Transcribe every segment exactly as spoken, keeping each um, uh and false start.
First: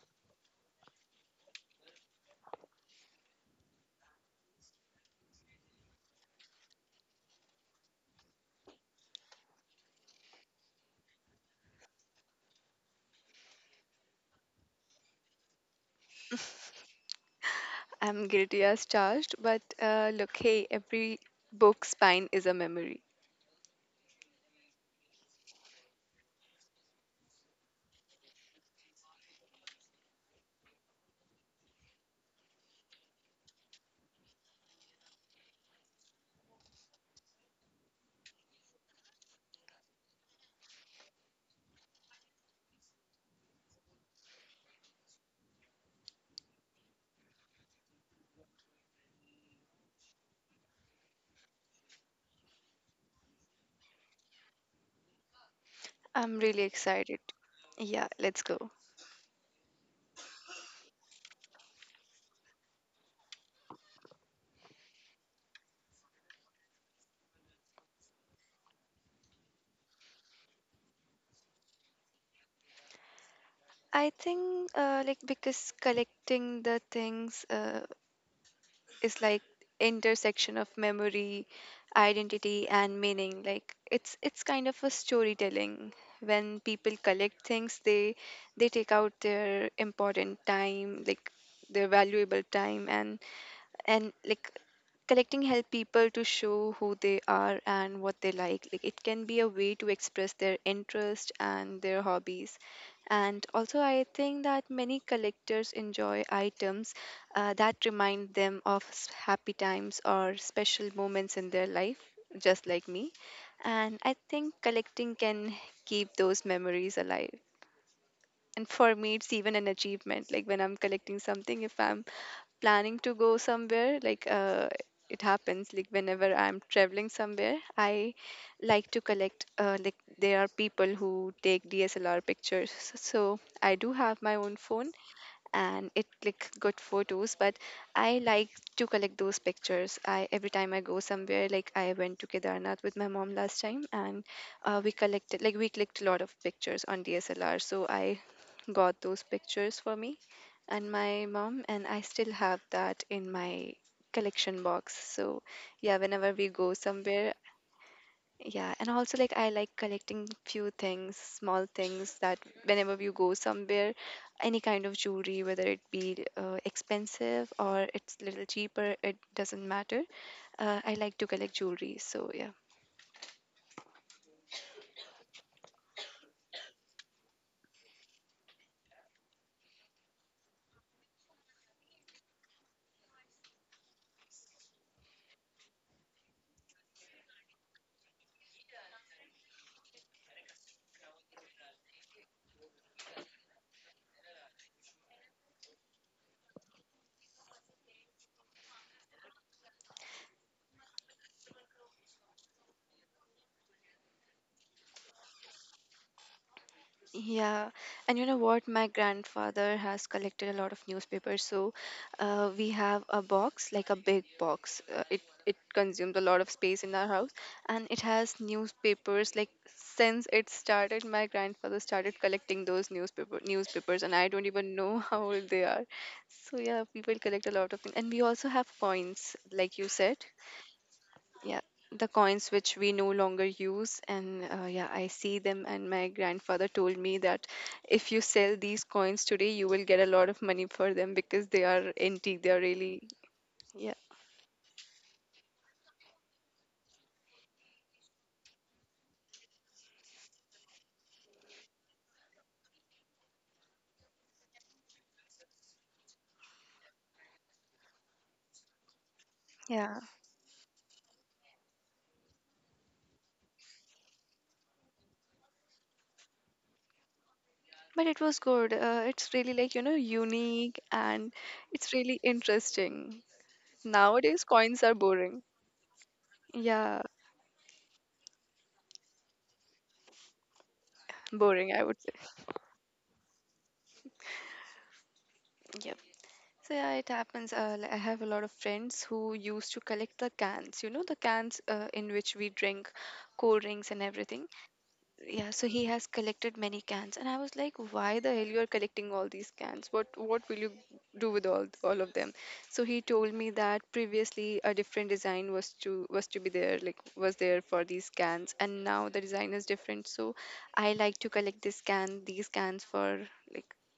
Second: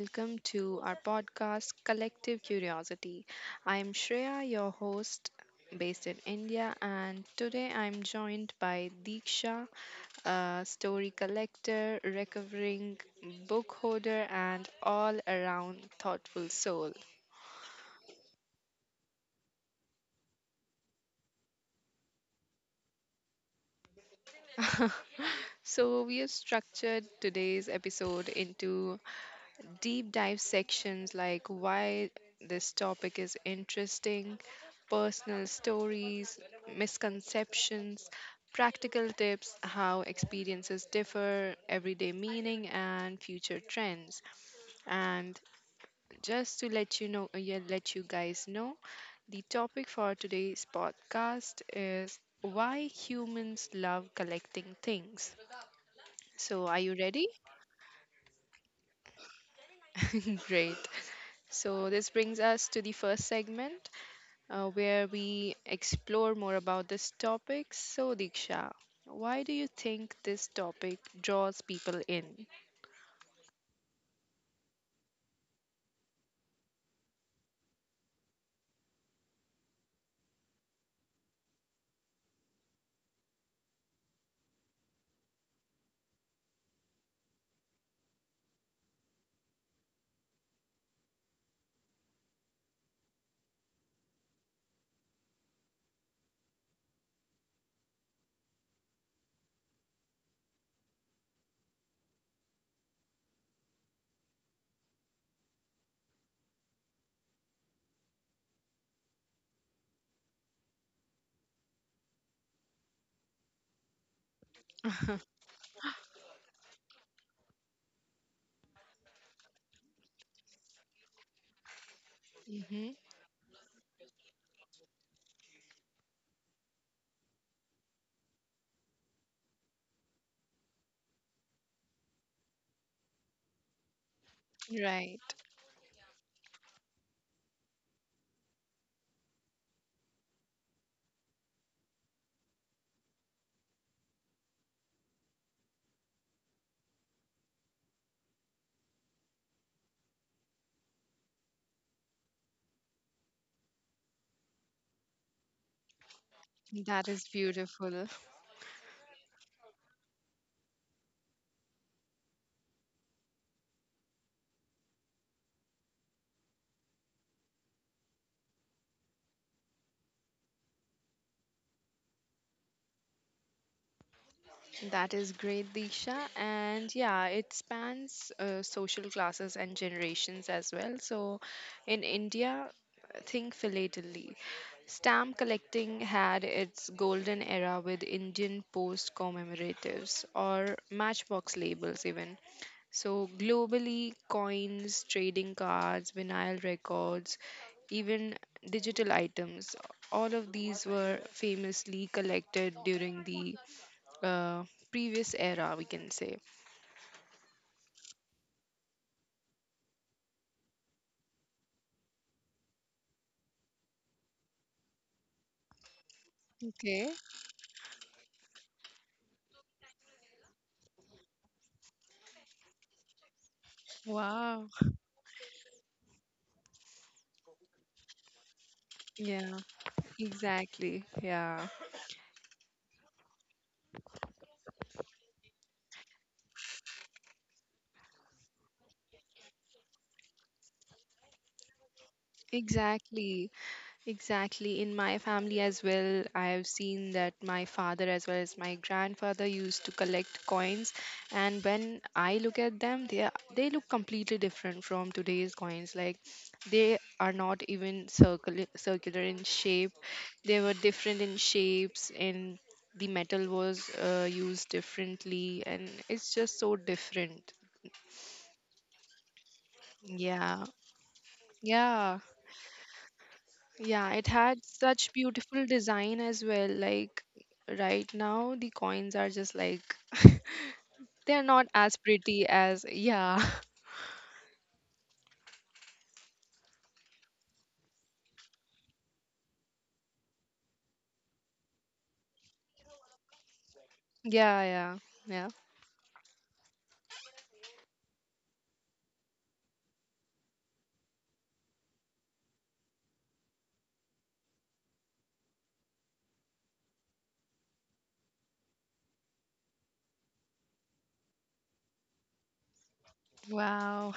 welcome to our podcast, Collective Curiosity. I'm Shreya, your host based in India, and today I'm joined by Deeksha, a story collector, recovering book holder, and all around thoughtful soul. I'm guilty as charged, but uh, look, hey, every book spine is a memory. So, we have structured today's episode into deep dive sections like why this topic is interesting, personal stories, misconceptions, practical tips, how experiences differ, everyday meaning, and future trends. And just to let you know, yeah, let you guys know, the topic for today's podcast is why humans love collecting things. I'm really So, are you excited. ready? Yeah, let's go. Great. So, this brings us to the first segment uh, where we explore more about this topic. So, Diksha, why do you think this topic draws people in? I think uh, like because collecting the things uh, is like intersection of memory, identity, and meaning. Like it's it's kind of a storytelling. When people collect things, they they take out their important time, like their valuable time, and and like collecting help people to show who they are and what they like like It can be a way to express their interest and their hobbies, and also I think that many collectors enjoy items uh, that remind them of s- happy times or special moments in their life, just like me. And I think collecting can keep those memories alive. And for me, it's even an achievement. Like when I'm collecting something, if I'm Hmm. planning to go somewhere, like uh, it happens, like whenever I'm traveling somewhere, I like to collect uh, like there are people who take dslr pictures, so I do have my own phone Right. and it like good photos, but I like to collect those pictures. I every time I go somewhere, like I went to Kedarnath with my mom last time, and uh, we collected, like we clicked a lot of pictures on dslr, so I got those pictures for me and my mom, and I still have that in my collection box. So yeah, whenever we go That is somewhere. beautiful. Yeah, and also like I like collecting few things, small things that whenever you go somewhere, any kind of jewelry, whether it be uh, expensive or it's little cheaper, it doesn't matter. Uh, I like to collect jewelry, so yeah. That is great, Disha. And yeah, it spans uh, social classes and generations as well. So in India, think philately. Stamp collecting had its golden era with Indian post commemoratives or matchbox labels, even. So, globally, coins, trading cards, vinyl records, even digital items, all of these were famously collected during the uh, previous era, we can say. Yeah, and you know what? My grandfather has collected a lot of newspapers, so uh, we have a box, like a big box. Uh, it it consumes a lot of space in Okay. our house, and it has newspapers. Like since it started, my grandfather started collecting those newspaper newspapers, and I don't Wow. even know how old they are. So yeah, people collect a lot of things, and we also have coins, Yeah, like you said. exactly. Yeah, Yeah, the coins which we no longer use, and uh, yeah, I see them, and my grandfather told me that if you sell these coins today, you will get a lot of money for them because they are antique, they are really. exactly. Yeah. Exactly. In my family as well, I have seen that my father as well as my grandfather used to collect coins, and when I look at them, they are, they look completely different from today's coins. Like they are not even circular circular in shape. Yeah. They were different in shapes, and the metal was uh, used differently, and it's just so different. But it was good, uh, it's really, like, you know, Yeah. unique and it's Yeah. really interesting. Yeah, it Nowadays had coins are such boring. beautiful design as well. Yeah, Like right now, the coins are just like they are not boring, as I would pretty as yeah, say. So yeah, it happens. Uh, li- I have a lot of friends who used to collect the cans, you know, the cans uh, in which we drink cold drinks and yeah, everything. yeah, yeah. Yeah, so he has collected many cans, and I was like, why the hell you are collecting all these cans? What what will you do with all all of them? So he told me that previously a different design was to was to be there, like was there for these cans, and now the design is different. So I like to collect this can, these cans for, like. Wow,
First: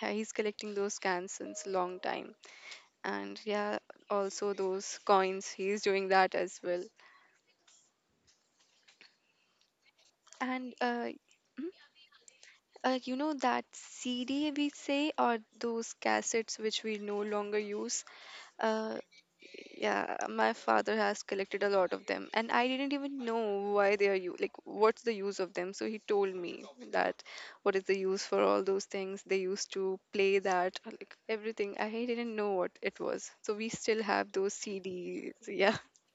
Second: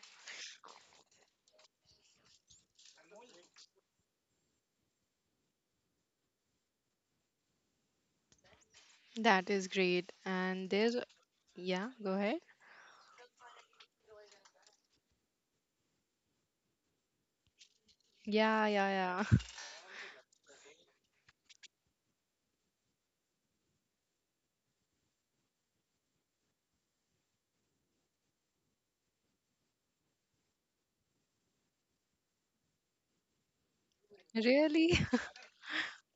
Yeah, he's collecting those cans since long time, and yeah, also those coins, he's doing that as well. that is great. And and there's uh, mm, yeah, go ahead. uh you know that cd we say, or those cassettes which we no longer use. Yeah, yeah, uh yeah. yeah, my father has collected a lot of them, and I didn't even know why they are, you like, what's the use of them? So he told me that what is the use for all those things, they used to play that, like everything. I didn't know what it was, so we still have those Really? cds. Yeah.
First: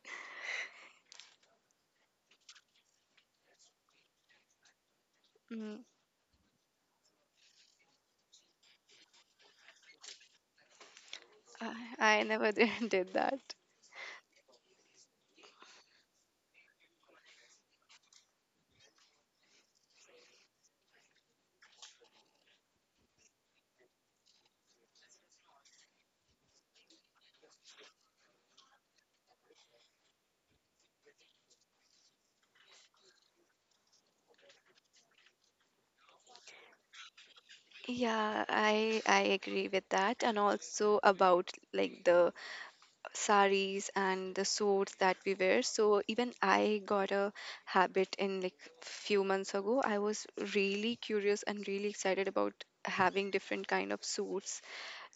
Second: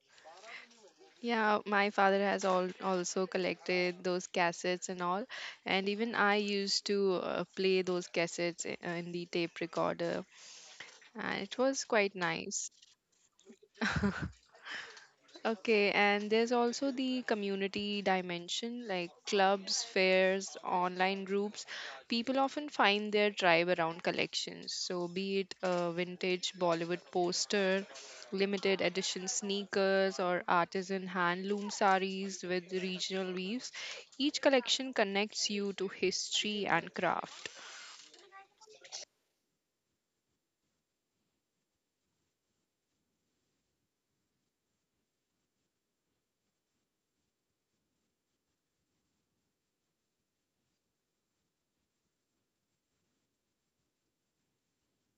Yeah, my father has all also collected those cassettes and all, Mm-hmm. and even I used to uh, play those cassettes i- uh, in the tape recorder, and it was I, quite I never nice. did did that. Okay, and there's also the community dimension like clubs, fairs, online groups. People often find their tribe around collections. So, be it a vintage Bollywood poster, limited edition sneakers, or artisan handloom saris with regional weaves, each collection connects you to history and craft. Yeah, I I agree with that, and also about like the saris and the suits that we wear. So even I got a habit in like few months ago. I was really curious and really excited about having different kind of suits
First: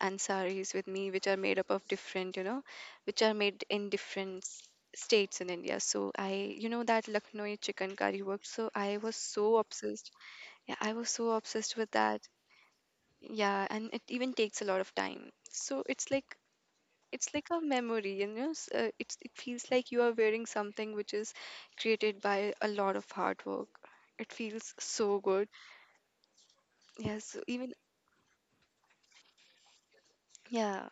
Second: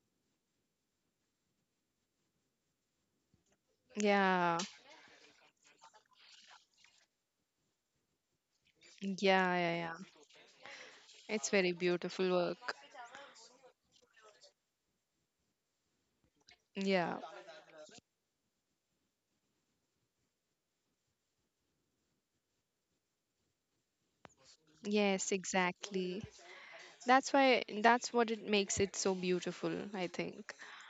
and saris with me, which are made up of different, you know, which are made in different Yeah, s- states in India. So I, you know, that Lucknowi chicken curry work. So I was yeah, so yeah, yeah. obsessed. Yeah, I was so It's very obsessed with that. beautiful work. Yeah, and it even takes a lot of time. So it's like Yeah, it's like a memory, you know. s- Uh, it's it feels like you are wearing something which is created by a lot of hard work. It feels so yes, good. exactly. Yes, That's so why even, that's what it makes it so beautiful, I think. yeah.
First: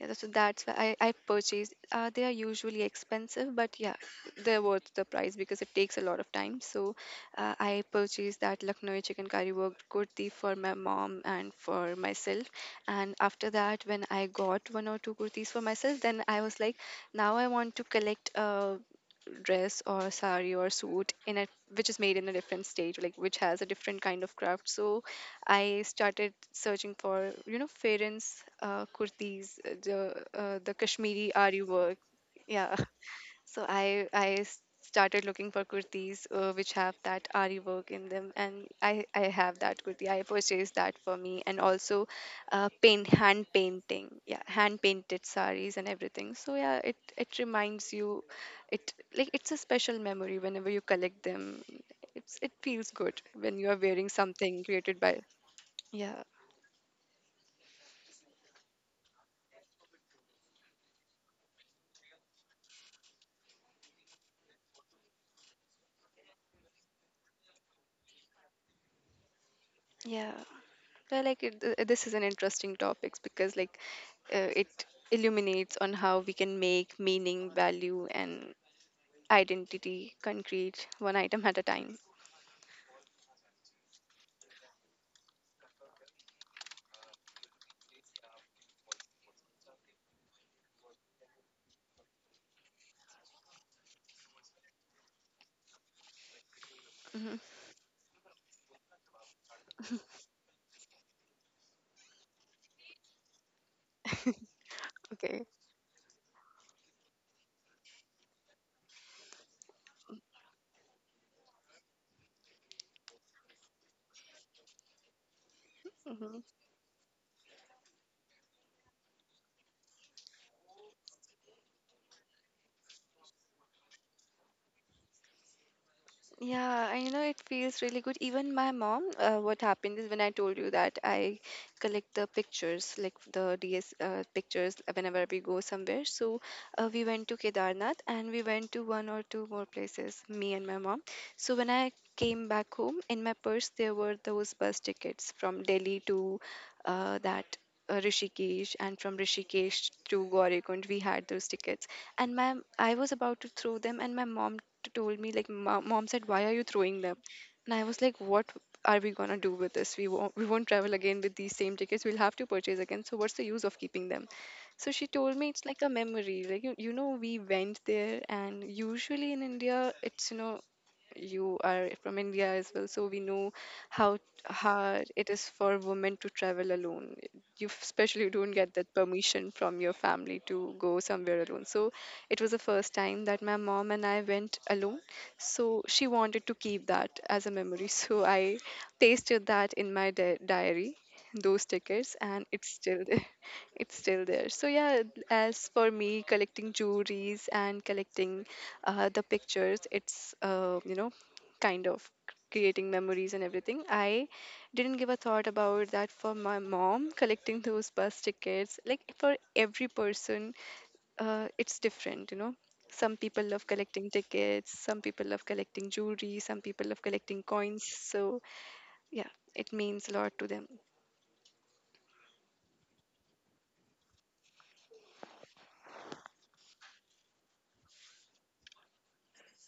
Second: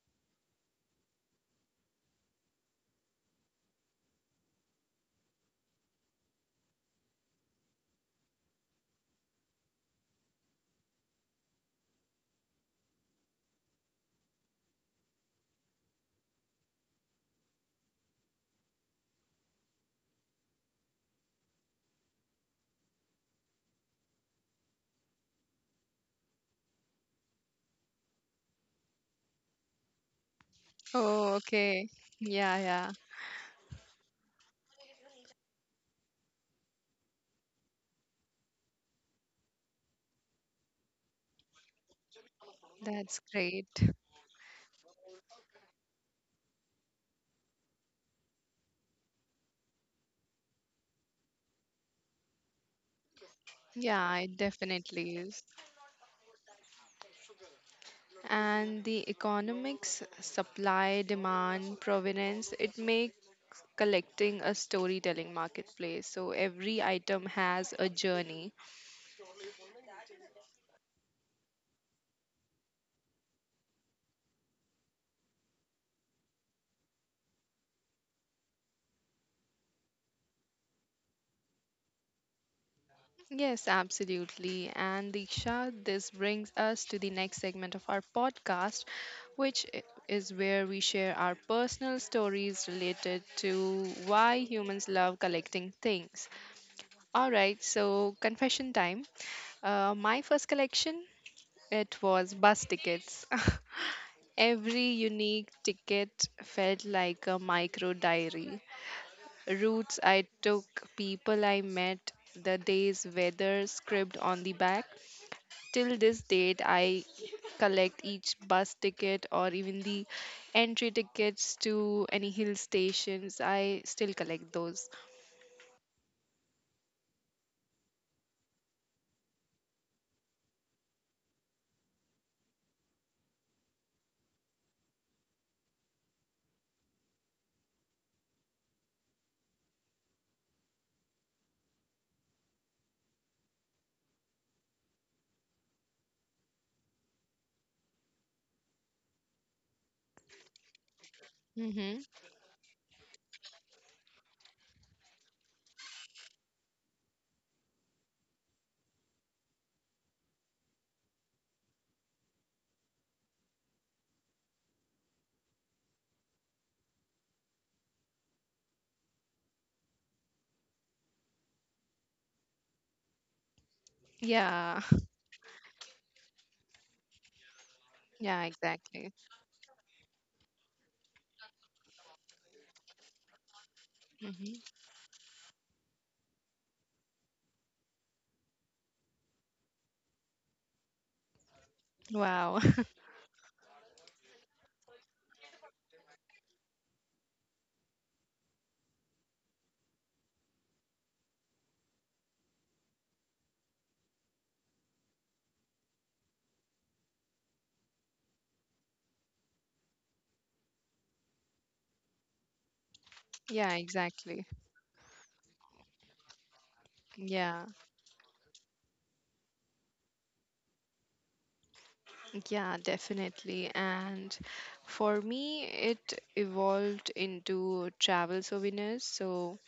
Yeah, that's- so that's why I, I purchased. Uh, they are usually expensive, but yeah, they're worth the price because it takes a lot of time. So uh, I purchased that Lucknowi chicken curry worked kurti for my mom and for myself. And after that, when I got one or two kurtis for myself, then I was like, now I want to collect a dress or sari or suit in a which is made in a different state, like which has a different kind of craft. So I started searching for, you know, Farens, uh, kurtis, uh, the uh, the Kashmiri Oh, Ari okay. work. Yeah, Yeah. yeah. So I I s- started looking for kurtis uh, which have that Ari work in them, and I I have that kurti. I purchased that for me, and also uh, paint That's hand great. painting, yeah, hand painted saris and everything. So yeah, it it reminds you, it like it's a special memory whenever you collect them. It's it feels good when you are wearing Yeah, it something created definitely by, is. yeah, And the economics, supply, demand, provenance, it makes collecting a storytelling marketplace. So every item has a journey. yeah. Well, like it, th- this is an interesting topic because like uh, it illuminates on how we can make meaning, value, and identity concrete one item at a time. Yes, absolutely. And Diksha, this brings us to the next segment of our podcast, which i- is where we share our personal stories related to why humans love collecting things. All hmm right, so confession time. Uh, my first collection, it was bus tickets. Every Okay. unique ticket felt like a micro diary, routes I took, people I met, the day's weather scribbled on the back. Till this date, I collect each bus ticket or even the entry tickets to any hill stations. I still collect those. Yeah, I know it feels really good. Even my mom, uh, what happened is when I told you that I collect the pictures, like the D S uh, pictures whenever we go somewhere. So uh, we went to Kedarnath and we went to one or two more places, me and my mom. So when I came back home, in my purse there were those bus tickets from Delhi to uh, that uh, Rishikesh, and from Rishikesh to Gaurikund we had those tickets, Mm-hmm. and my I was about to throw them, and my mom told me like, "Ma- mom said, why are you throwing them? And I was like, what are we gonna do with this? We won't, we won't travel again with these same tickets, we'll have to purchase again, so what's the use of keeping them? So she told me it's like a memory, like you, you know, we went there, and usually in India it's, you know, you are from India as well, so we know how Yeah, hard it is for women to travel alone. You f- especially yeah, don't get that exactly. permission from your family to go somewhere alone. So it was the first time that my mom and I Mm-hmm. went alone. So she wanted to keep that as a memory. So I pasted that in my di- diary, those stickers, and Wow. it's still there it's still there, so yeah, as for me collecting jewelries and collecting uh, the pictures, it's, uh, you know, kind of creating memories and everything. I didn't give a thought about that, for my mom collecting those bus tickets. Like for every person, uh, it's different, you know. Some people love Yeah, collecting exactly. tickets, some people love collecting jewelry, some people love collecting Yeah, coins. So yeah, it means a lot to them. yeah, definitely. And for me, it evolved into travel souvenirs. So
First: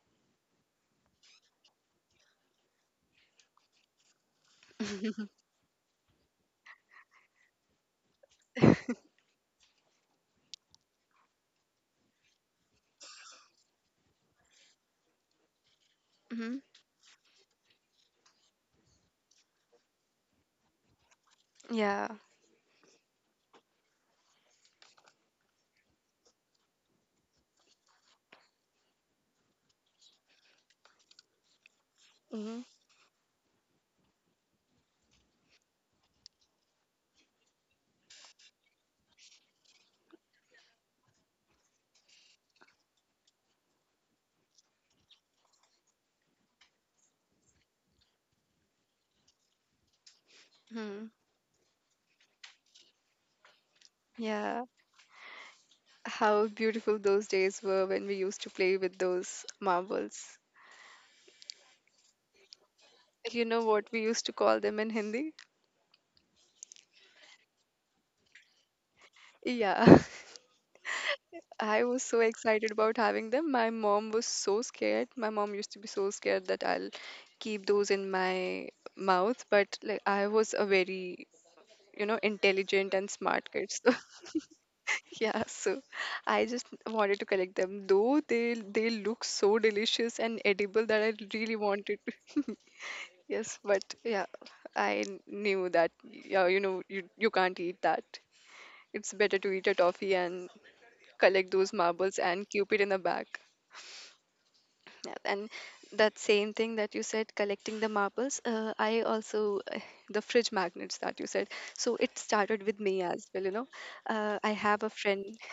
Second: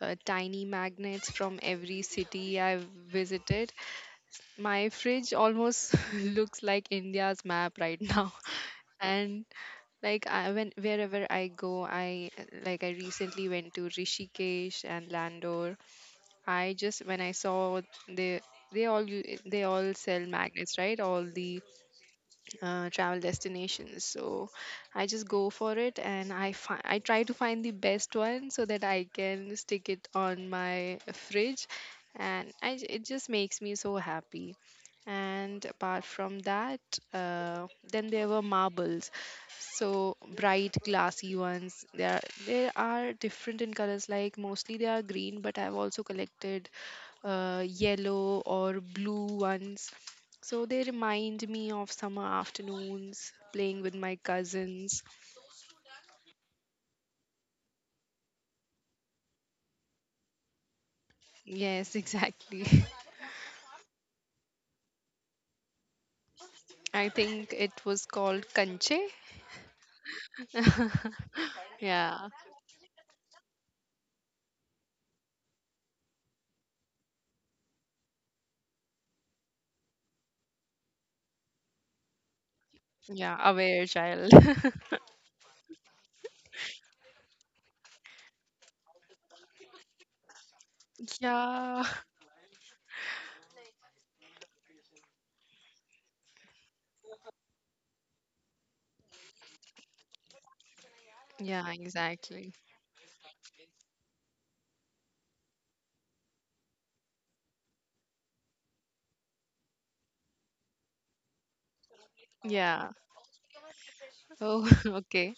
uh, tiny magnets from every city I've visited. My fridge almost looks like India's map right now. And like I, when wherever I go, I like I recently went to Rishikesh and Landor. Hmm. I just when I saw they they all u- they all sell magnets, right? All the Yeah. uh, travel destinations, so I just go for it and i fi- I try to find the best one so that I can stick it on my fridge, and Hmm. I, j- it just makes me so happy. And apart from that, uh, then there were marbles, so bright glassy ones. there there are different in colors, like mostly they are green, but I've also collected uh, yellow or blue ones. So they Hmm. remind me of summer afternoons, playing with my Yeah, cousins. how beautiful those days were when we used to play with those marbles. Yes, exactly. You know what we used to call them in Hindi? I think it was called kanche. Yeah. I was so yeah, excited about having them. My mom was so scared. My mom used to be so scared that I'll keep those in my mouth, but like I was a very, you know, intelligent and yeah, smart kid. aware So child. yeah, so I just wanted to collect them. Though they they look so delicious and edible that I really yeah, wanted to. Yes, but yeah, I knew that. Yeah, you know, you you can't eat that. It's better to eat a toffee and collect those yeah, marbles and exactly. keep it in the bag. Yeah, and that same thing that you said, collecting the marbles, uh, I also, uh, the fridge magnets that you said. So it started with me Yeah. as well, you know. Uh, I have Oh, a friend okay.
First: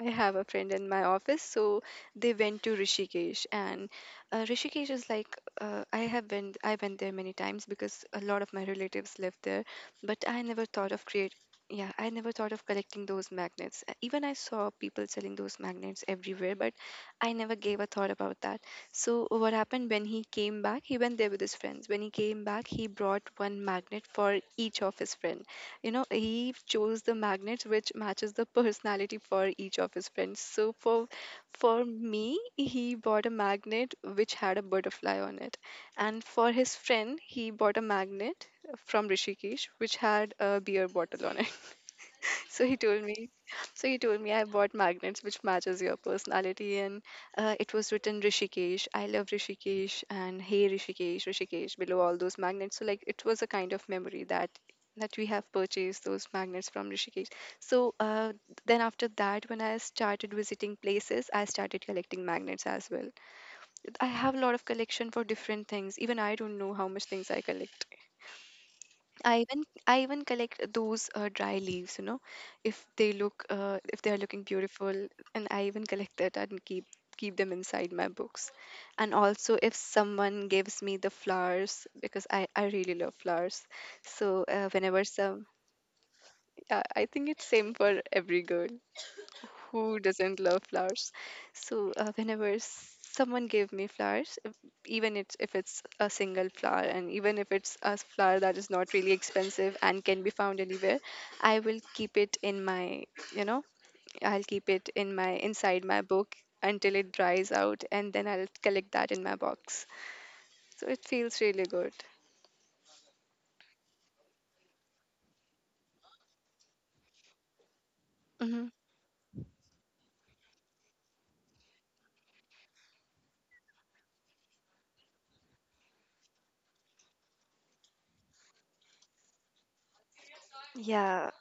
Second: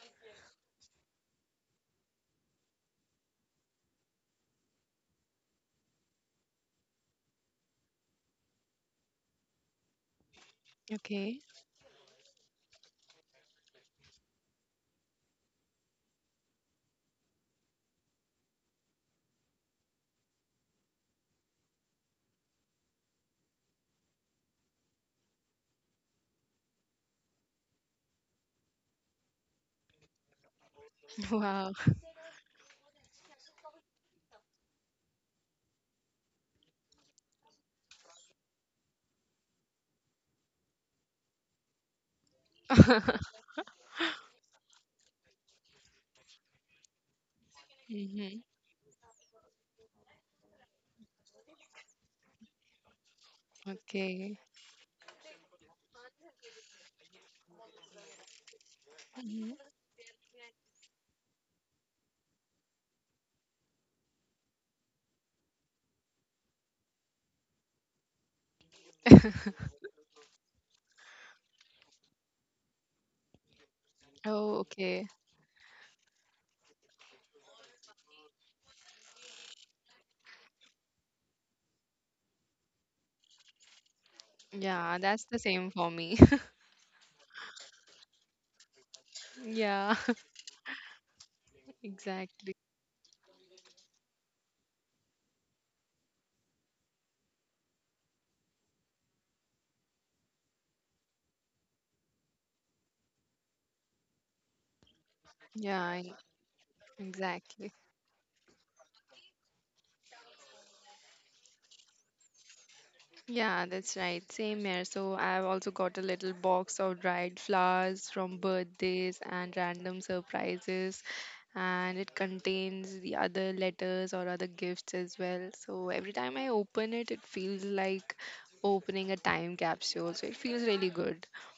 I have a friend in my office, so they went to Rishikesh, and uh, Rishikesh is like uh, I have been I went there many times because a lot of my relatives live there, but I never thought of create. Okay. Yeah, I never thought of collecting those magnets. Uh, Even I saw people selling those magnets everywhere, but I never gave a thought about that. So what happened when he came back? He went there with his friends. When he came back, he brought one magnet for each of his friend you know He chose the magnets which matches the personality for each of his friends. so for Wow. for me he bought a magnet which had a butterfly on it, and for his friend he bought a magnet from rishikesh which had a beer bottle on it. so he told me, so he told me, I bought magnets which matches your personality, and uh, it was written Hmm. Rishikesh. I love Rishikesh and Hey Rishikesh, Rishikesh below all those magnets. So like it was a kind of memory Okay. that that we have purchased those magnets from Rishikesh. So uh, then after that, Hmm. when I started visiting places, I started collecting magnets as well. I have a lot of collection for different things. Even I don't know how much things I collect. I even I even collect those uh, dry leaves, you know, if they look uh, if they are looking Oh, okay. beautiful, and I even collect that and keep keep them inside my books. And also, if someone gives me the flowers, because I I really love flowers, so uh, Yeah, whenever that's the some, same for me. yeah, I think it's same for every girl. yeah, Who doesn't love flowers? So uh, exactly. Whenever someone gave me flowers, if- even it's, if it's a single flower and even if it's a flower that is not really expensive and can be found anywhere, I will keep it in my, you know, I'll keep it in my Yeah, inside I- my book until it dries exactly. out, and then I'll collect that in my box. So it feels really good. Yeah, that's right. Same here. So I've also got a little box of dried flowers from Hmm. birthdays and random surprises, and it contains the other letters or other gifts as well. So every time I open it, it feels like opening a time capsule. So it feels really good. Yeah.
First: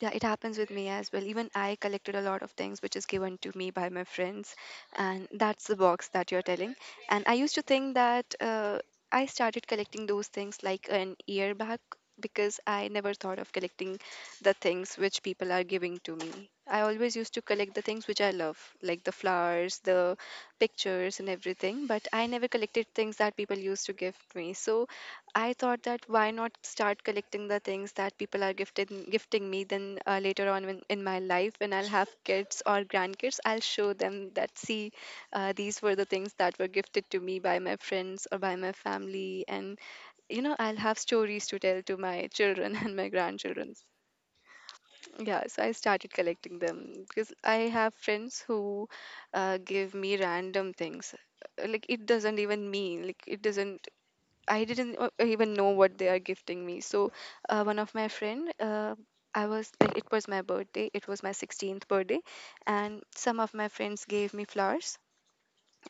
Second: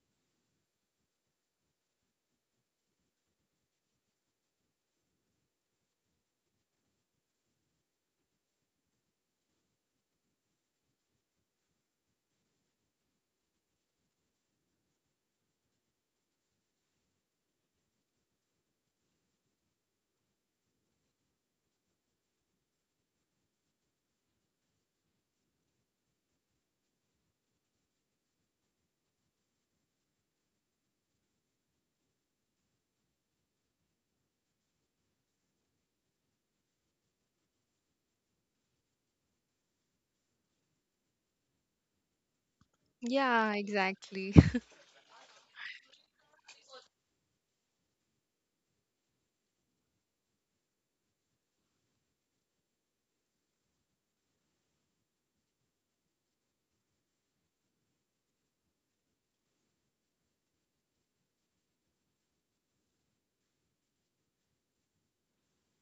Yeah, it happens with me as well. Even I collected a lot of things which is given to me by my friends, and that's the box that you're telling. And I used to think that uh, I started collecting those things like an year back, because I never thought of collecting the things which people are giving to me. I always used to collect the things which I love, like the flowers, the pictures, and everything, but I never collected things that people used to give me. So I thought that, why not start collecting the things that people are gifting gifting me? Then uh, later on in, in my life, when I'll have kids or grandkids, I'll show them that, see, uh, these were the things that were gifted to me by my friends or by my family, and you know I'll have stories to tell to my children and my Yeah, grandchildren. exactly. Yeah, so I started collecting them because I have friends who uh, give me random things. Uh, like it doesn't even mean, like it doesn't, I didn't uh, even know what they are gifting me. So, uh, one of my friend, uh, I was like, it was my birthday. It was my sixteenth birthday, and some of my friends gave me flowers.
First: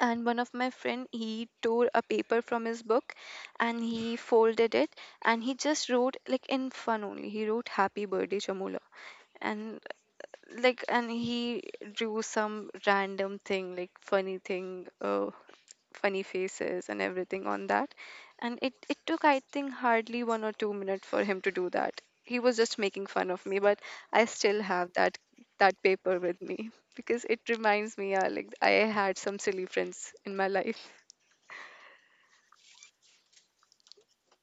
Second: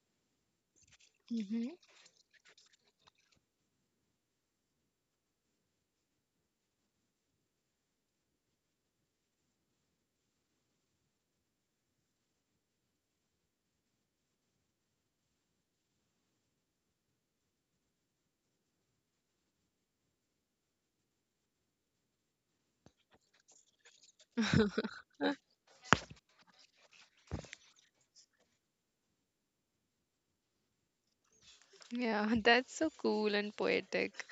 And one of my friend, he Hmm. tore a paper from his book, and he folded it, and he just wrote like in fun only. He wrote "Happy Birthday, Chamula." and like and he drew some random thing, like funny thing uh, funny faces and everything on that. And it, it took, I think, hardly one or two minutes for him to do that. He was just making fun of me, but I still have that that paper with me because it reminds me, uh, like I had some silly friends in my life. Yeah, that's so cool and poetic.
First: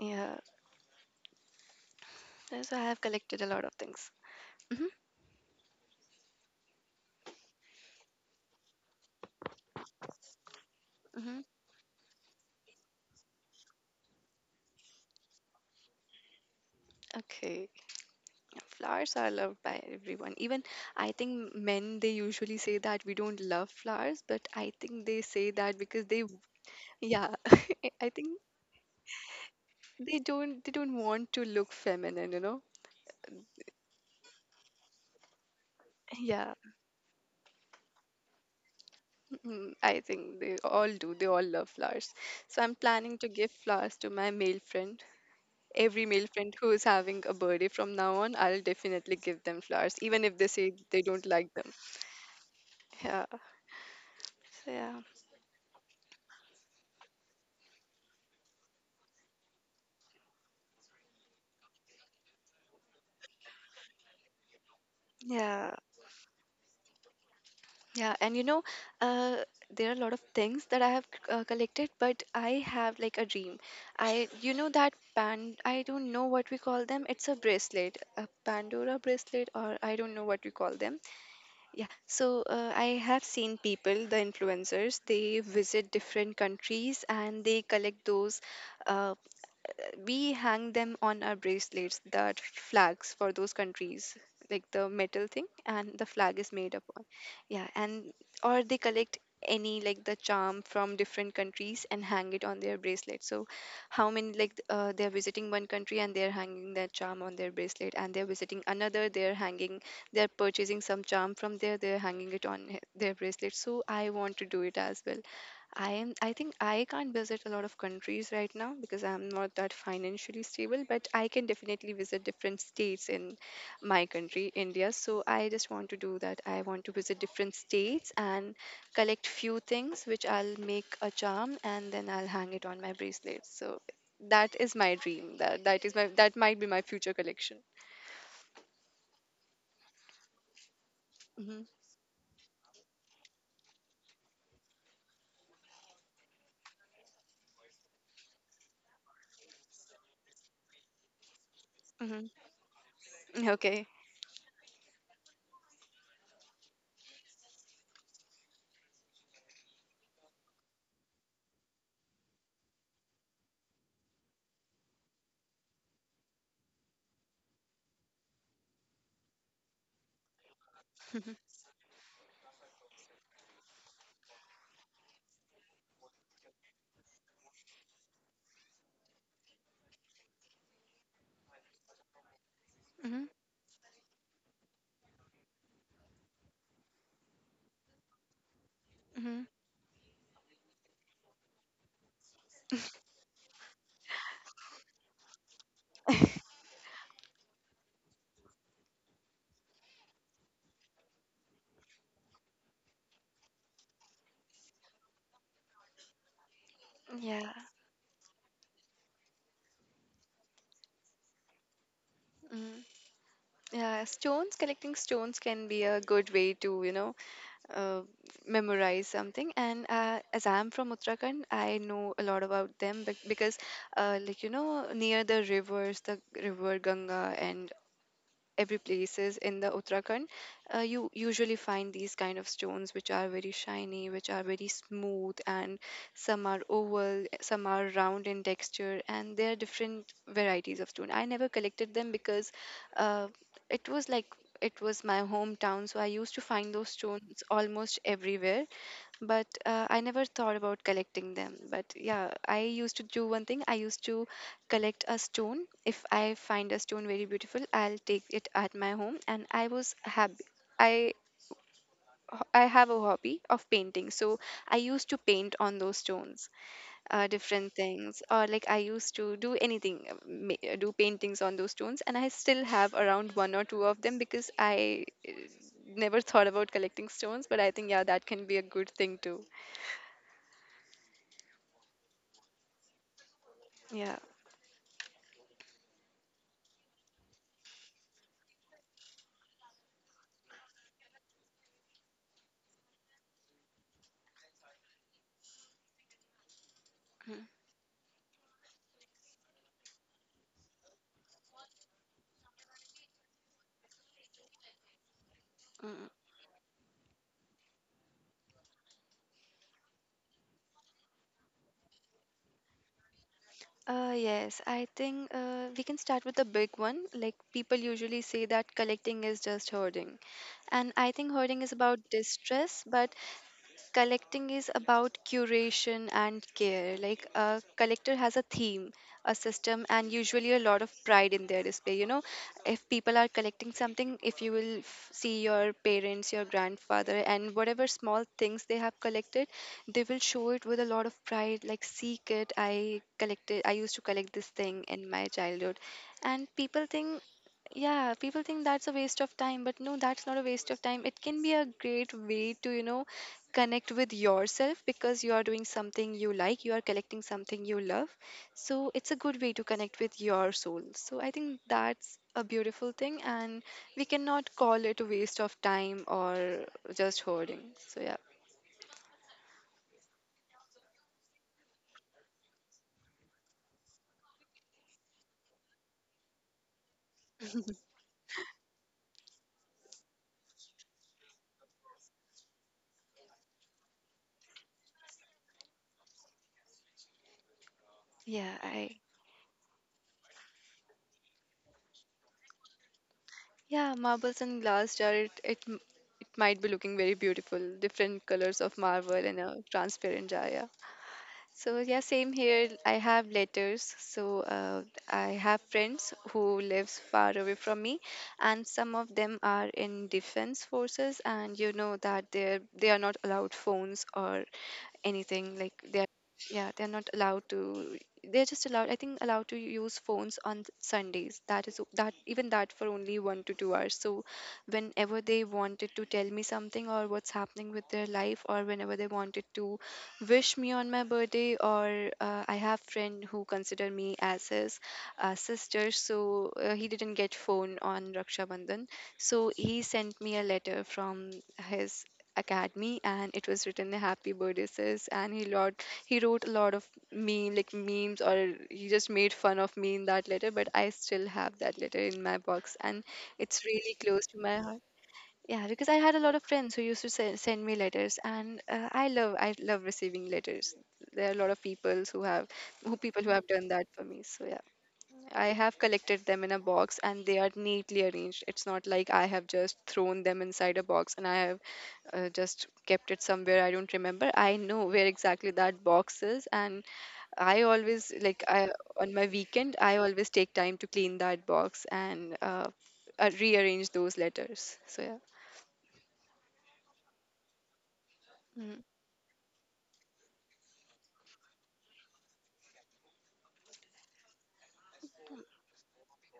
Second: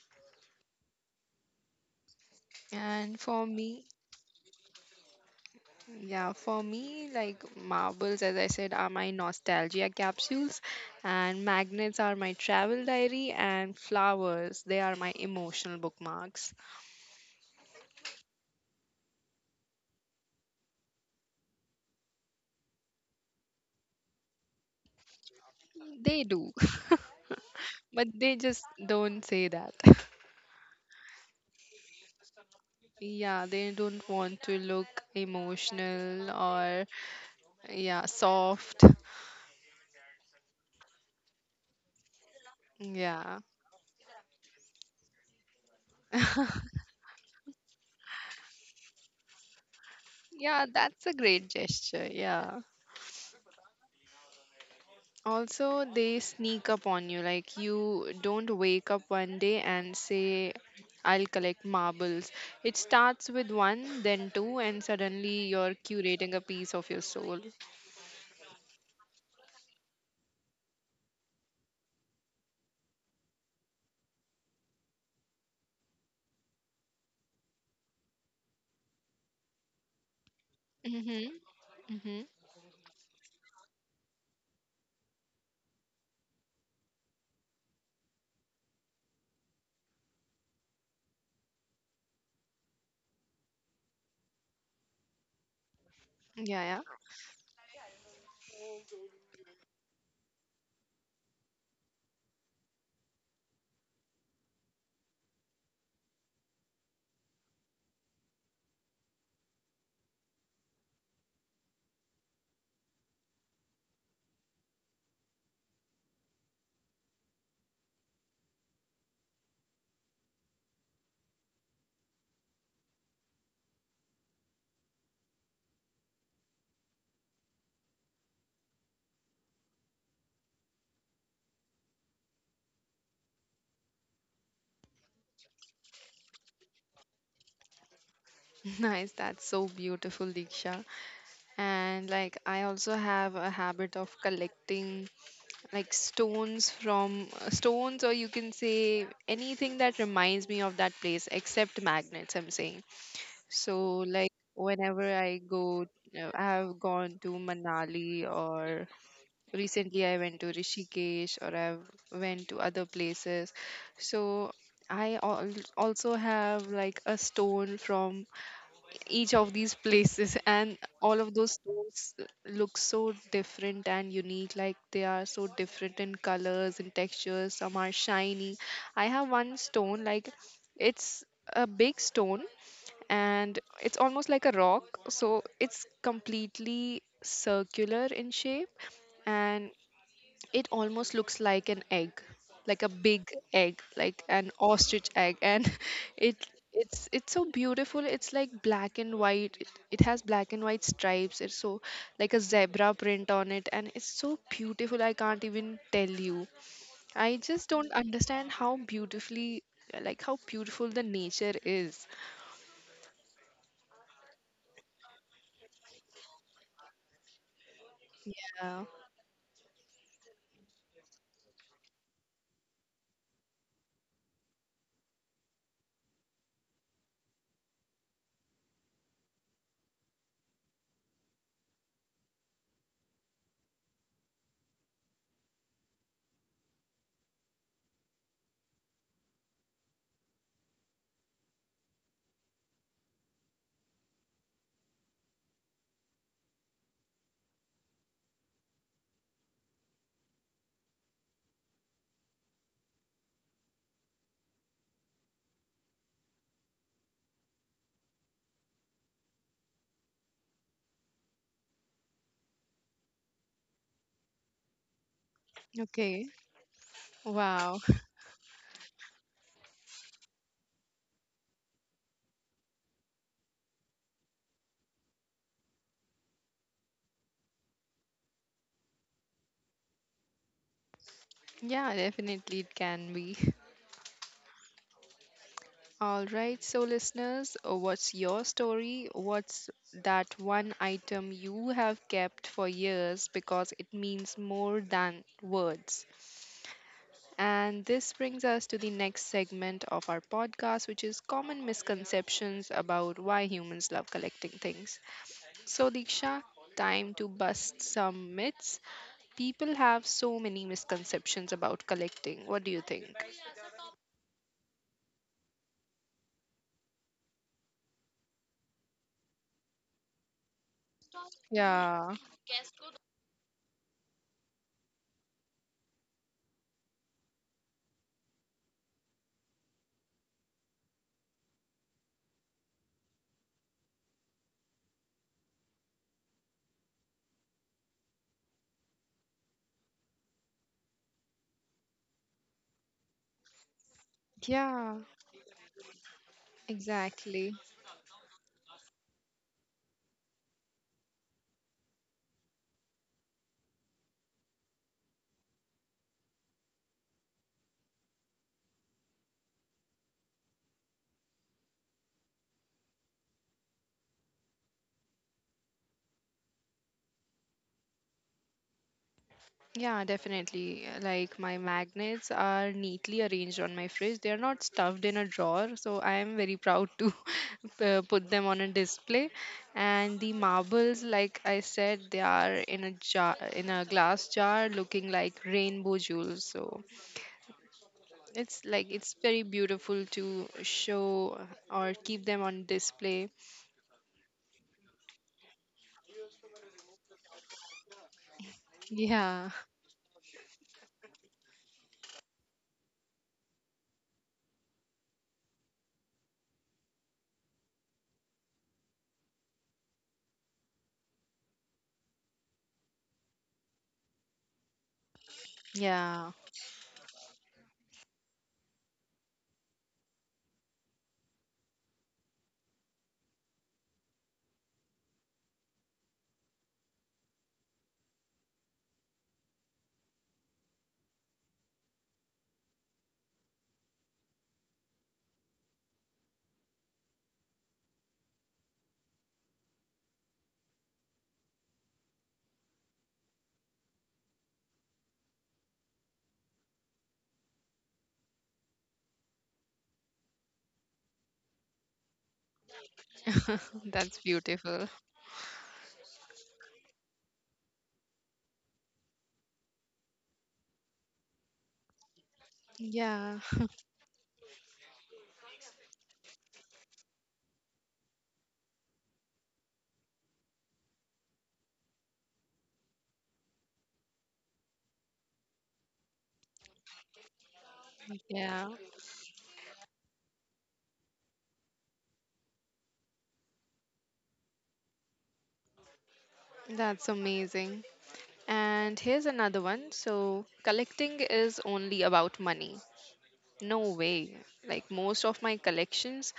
Yeah, uh, so I have And collected a for lot of me, things. Hmm. yeah, for me, like marbles, as I said, are my nostalgia capsules, Hmm. and magnets are my travel diary, and flowers, they are my emotional bookmarks. Okay. Yeah, flowers are loved by everyone. Even I think men, they usually say that we don't love flowers, but I think they say that because They they, do, yeah, but I they think just don't say that. They don't they don't want to look feminine, you know. Yeah, they don't want to look emotional Yeah. or, yeah, soft. Mm, I think they all do. They all love flowers. So I'm planning Yeah. to give flowers to my male friend. Every male friend who is having a birthday from now on, I'll definitely give them flowers, even if they Yeah, say that's a they don't great like them. gesture. Yeah. Yeah. So yeah. Also, they sneak up on you. Like, you don't wake up one day and say, I'll collect marbles. It starts with one, then two, and suddenly you're Yeah. curating a piece of your soul. Yeah, and you know, uh, there are a lot of things that I have uh, collected, but I have like a dream. I, you know, that band, I don't know what we call them. It's a bracelet, a Pandora bracelet, or I don't know what we call them. Mm-hmm. Yeah, Mm-hmm. so uh, I have seen people, the influencers, they visit different countries and they collect those. Uh, we hang them on our bracelets, that flags for those countries, like the metal thing and the flag Yeah, is yeah. made upon, yeah, and or they collect any, like the charm from different countries, and hang it on their bracelet. So how many, like uh, they're visiting one country and they're hanging that charm on their bracelet, and they're visiting another, they're hanging, they're purchasing some charm from there, they're hanging it on he- their bracelet. So I want to do it as well. I am I think I can't visit a lot of countries right now because I'm not that financially stable, but I can definitely visit different states in my country, India. So I just want to do that. I want to visit different states and collect few things which I'll make a charm, and then I'll hang it on my bracelet. So that is my dream. That that is my that might be my future collection. Nice. That's so beautiful, Diksha. Hmm. And like, I also have a habit of collecting like stones from stones, or you can say anything that reminds me of that place, except magnets, Hmm. I'm saying. So Okay. like whenever I go, uh, I have gone to Manali or recently I went to Rishikesh or I've went to other places. So I al- also have like a stone from each of these places, and all of those stores look so different and unique, like they are so different in colors and textures, some are shiny. I have one stone, like it's a big stone, Hmm. and it's almost like a rock, so it's completely circular in shape, Hmm. and it almost looks like an egg, like a big egg, like an ostrich egg, and it it's it's so beautiful. It's like black and white. It, it has black and white stripes. It's so like a zebra print on it, and it's so beautiful. I can't even tell you. I just Yeah. don't understand how beautifully, like how beautiful the nature is. Mm. Yeah, stones, collecting stones can be a good way to, you know, uh, Uh, memorize something. And uh, as I'm from Uttarakhand, I know a lot about them, bec- because uh, like you know, near the rivers, the river Ganga and every places in the Uttarakhand, uh, you usually find these kind of stones which are very shiny, which are very smooth, and some are oval, some are round in texture, and there are different varieties of stone. I never collected them because uh, it was like it was my hometown, so I used to find those stones almost everywhere, but uh, I never thought about collecting them. But yeah, I used to do one thing. I used to collect a stone. If I find a stone very beautiful, I'll take it at my home. And I was happy. I ho- I have a hobby of painting, so I used to paint on those okay. stones, uh, Wow. different things, or like I used to do anything, uh, ma- uh, do paintings on those stones, and I still have around one or two of them because I uh, never thought about collecting stones, but I think yeah, that can be a good thing too. Yeah, definitely it can be. Yeah. All right, so listeners, uh, what's your story? What's that one item you have kept for years because it means more than words? Mhm, And this brings us to the next segment of our podcast, which is common misconceptions about why humans love collecting things. So, mhm. Diksha, time to bust some myths. People have so many misconceptions about collecting. What do you think? Uh, yes, I think uh, we can start with the big one. Like people usually say that collecting is just hoarding. And I think hoarding is Yeah, about distress, but collecting is about curation and care. Like a collector has a theme, a system, and usually a lot of pride in their display. You know, if people are collecting something, if you will f- see your parents, your grandfather, and whatever small things they have collected, they will show it with a lot of pride. Like, see, kid, I collected. I used to collect this yeah, thing in my childhood, and people think, exactly. yeah, people think that's a waste of time, but no, that's not a waste of time. It can be a great way to, you know, connect with yourself because you are doing something you like, you are collecting something you love. So it's a good way to connect with your soul. So I think that's a beautiful thing, and we cannot call it a waste of time or just hoarding. So yeah. Yeah, definitely. Like my magnets are neatly arranged on my fridge. They are not stuffed in a drawer, so I am very proud to uh, put them on a display. And the marbles, like I said, they are in a jar, in a glass jar, looking like rainbow jewels. So it's yeah, like it's I very beautiful to show or keep them on display. Yeah, marbles and glass jar. It it, m- it might be looking very beautiful, different colors of marble Yeah, in a transparent jar. Yeah. So yeah, same here. I have letters. So uh, I have friends who lives far away from me, and some of them are in defense forces, and you know that they're they are not allowed phones or anything, like they are, yeah, yeah, they're not allowed to, they're just allowed, I think, allowed to use phones on th- sundays, that is o- that even that for only one to two hours. So whenever they wanted to tell me something or what's happening with their life, or whenever they wanted to wish me on my birthday, or uh, I have friend who consider me as his uh, sister, so uh, he didn't get phone on Raksha Bandhan, so he sent me a letter from his academy, and it was written, a happy birthday sis, and he lot he wrote a lot of me, like memes, or he just made fun of me in that letter, but I still have that letter in my box, and it's really that's close to my heart. beautiful. Yeah, because I had a lot of friends who used to se- send me letters, and uh, I love I love receiving letters. There are a lot of people who have who people who Yeah, have done that for me. So yeah, I have collected them in a box, and they are neatly arranged. It's not like I have just thrown them inside a box and I have uh, just kept it somewhere I don't remember. I know where exactly that box is, and I always like yeah, I on my weekend I always take time to clean that box and uh, uh, rearrange those letters. So yeah. that's amazing. Mm-hmm. And here's another one. So, collecting is only about money. No way. Like most of my collections,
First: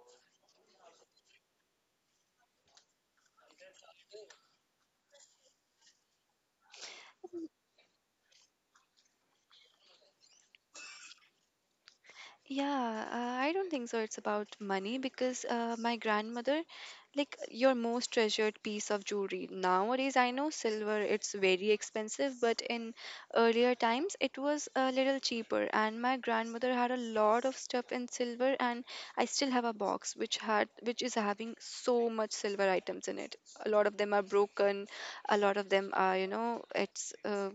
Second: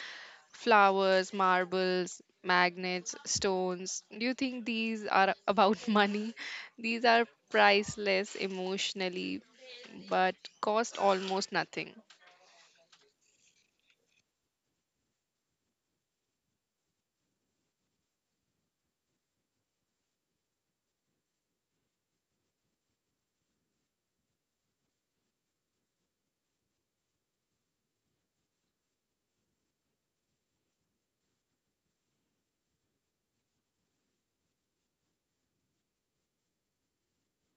flowers, marbles, magnets, stones, do you think these are about money? These are priceless emotionally, but cost almost nothing. Yeah, uh, I don't think so. It's about money because uh, my grandmother, like your most treasured piece of jewelry. Nowadays, I know silver, it's very expensive, but in earlier times, it was a little cheaper. And my grandmother had a lot of stuff in silver, and I still have a box which had which is having so much silver items in it. A lot of them are broken, a lot of them are, you know, it's uh,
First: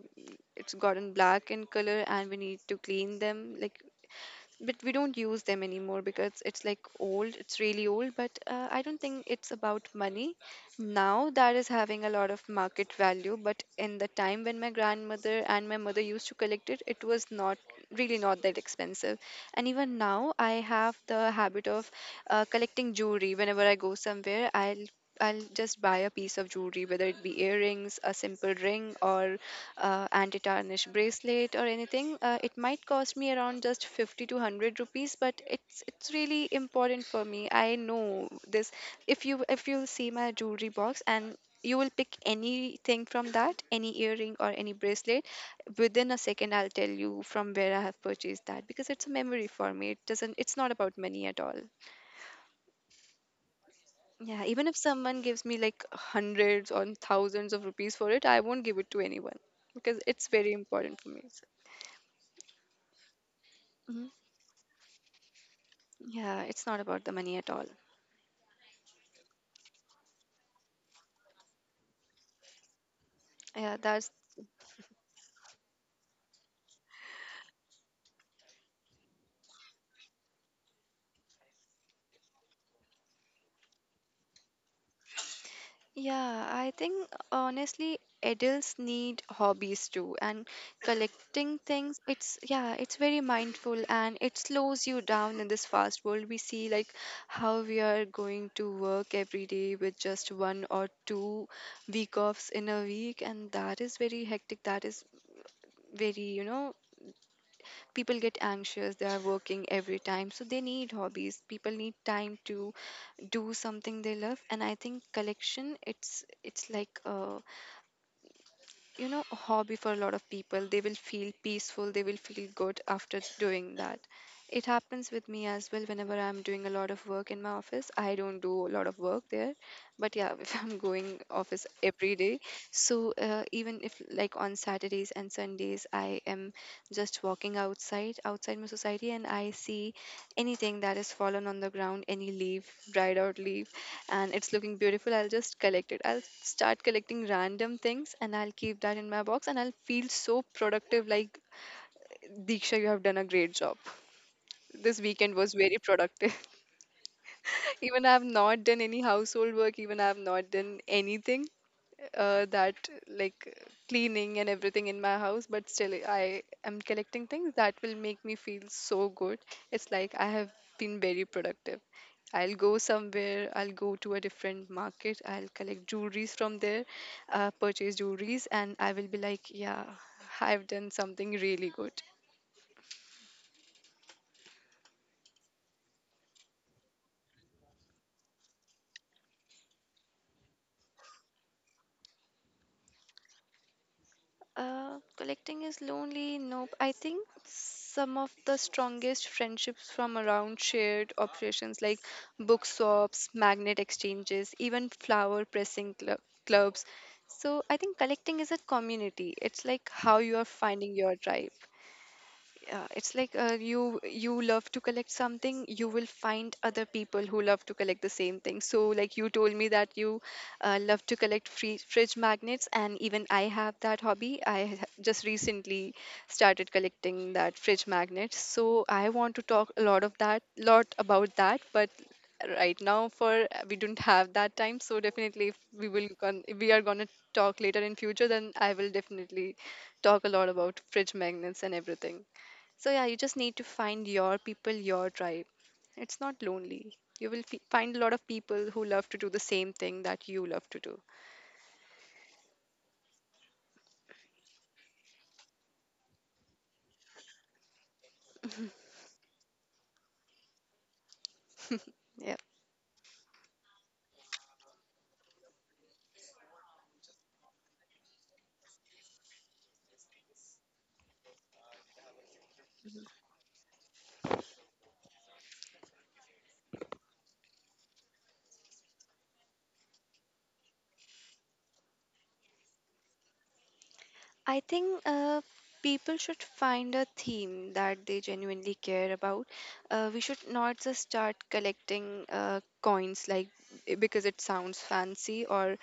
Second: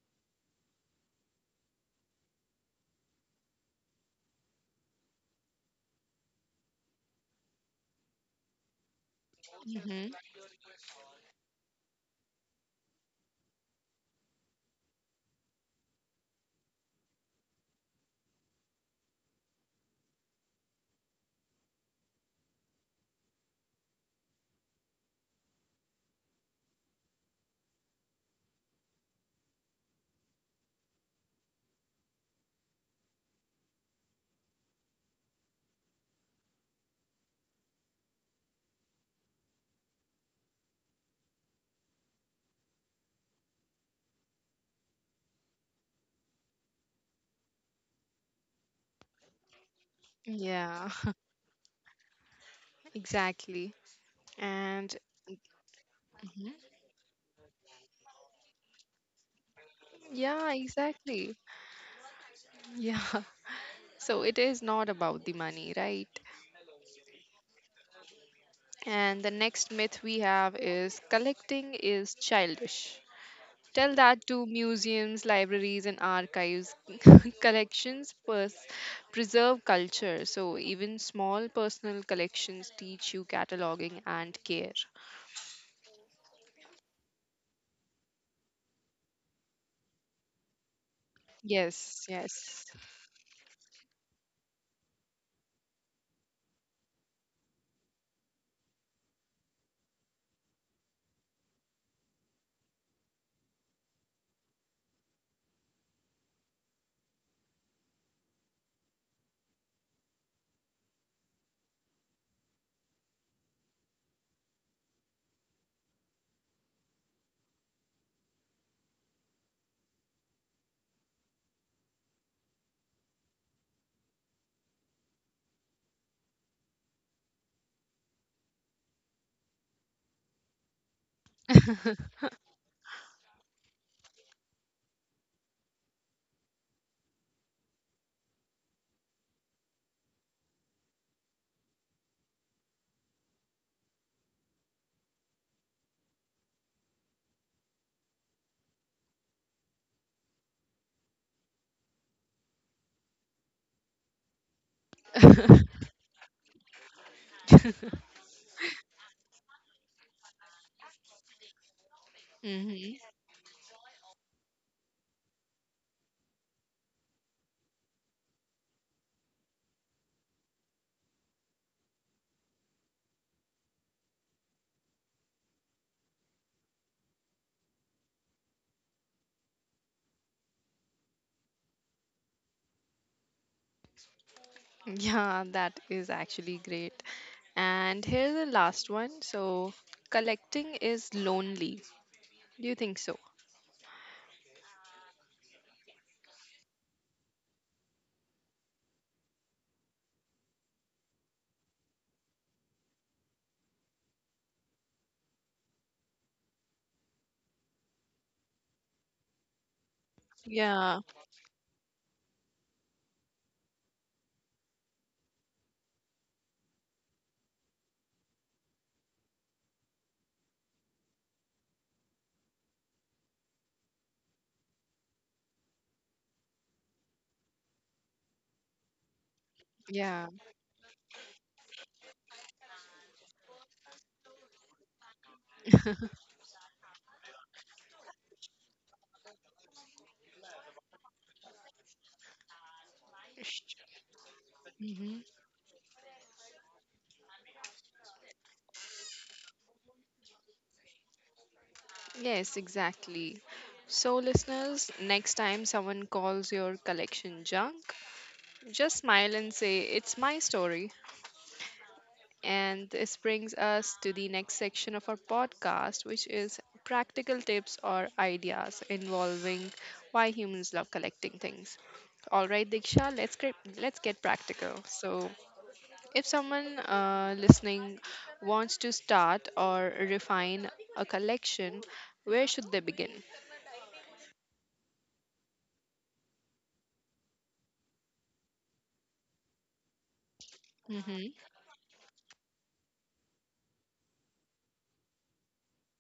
it's gotten black in color and we need to clean them like but we don't use them anymore because it's like old it's really old but uh, I don't think it's about Hmm. money now. That is having a lot of market value, but in the time when my grandmother and my mother used to collect it, it was not really not that expensive. And even now I have the habit of uh, collecting jewelry. Whenever I go somewhere, i'll I'll just buy a piece of jewelry, whether it be earrings, a simple ring, or uh, anti-tarnish bracelet or anything. Uh, it might cost me around just fifty to one hundred rupees, but it's it's really important for me. I know this, if you if you see my jewelry box and you will pick anything from that, any earring or any bracelet, within a second I'll tell you from where I have purchased that, because it's a memory for me. It doesn't it's Yeah, not about money at all. exactly. Yeah, even And if someone gives me like Mhm. hundreds or thousands of rupees for it, I won't give it to anyone because it's yeah, very important for exactly. me. So, Yeah. So mm-hmm. it is not about the money, right? Yeah, it's not about the money at all. And the next myth we have is collecting is childish. Yeah, Tell that's that to museums, libraries, and archives. collections pers- Preserve culture, so even small personal collections teach you cataloging and care. yeah, I think honestly adults need hobbies too, and collecting things, Yes, it's yes. yeah, it's very mindful and it slows you down in this fast world. We see like how we are going to work every day with just one or two week offs in a week, and that is very hectic. That is very, you know, people get anxious, they are working every time, so they need hobbies. People need time to do something they love, and I think collection, it's it's like a, you know, a hobby for a lot of people. They will feel peaceful, they will feel good after doing that. It happens with me as well. Whenever I'm doing a lot of work in my office, I don't do a lot of work there, but yeah, if I'm going office every day, so uh, even if like on Saturdays and Sundays I am just walking outside outside my society and I see anything that is fallen on the ground, any leaf, dried out leaf, and it's looking beautiful, I'll just collect it. I'll start collecting random things and I'll keep that in my box and I'll feel so productive, like Diksha, you have done a great job. This weekend was very productive. Even I have not done any household work, even I have not done anything uh, that Hmm. like cleaning and everything in my house, but still I am collecting things that will make me feel so good. It's like I have been very productive. I'll go somewhere, I'll go to a different market, I'll collect jewelries from there, uh, purchase jewelries, and I will be like, yeah, I've done something really good. Yeah, that is actually great. And here's the last one. So, collecting is lonely. Do you think so? Uh, collecting is lonely. Nope. I think some of the strongest friendships from around shared operations, like book swaps, magnet exchanges, even flower pressing cl- clubs. So I think collecting is a community. It's like how you are Yeah. finding your tribe. Yeah, it's like uh, you you love to collect something, you will find other people who love to collect the same thing. So, like you told me that you uh, love to collect free fridge magnets, and even I have that hobby. I ha- just recently started collecting that fridge magnets. So, I want to talk a lot Yeah. of that, lot about that, but right now for we don't have that time. So, definitely, if we will gon- if we are gonna talk later in future, then I will definitely talk a lot about fridge magnets and everything. So yeah, you just need to find your people, your Hmm. tribe. It's not lonely. You will f- find a lot of people who love to do the same thing that you love to do. Yes, exactly. So, listeners, next time someone calls your collection junk, just smile and say, "It's my story." Yeah. And this brings us to the next section of our podcast, which is practical tips or ideas involving why humans love collecting things. All right, Diksha, let's get, let's get practical. So, if someone uh, listening wants to start or refine a collection, where should they begin? I think uh, people should find a theme that they genuinely care about. Uh, we should not just Mm-hmm. start collecting uh, coins like because it sounds fancy or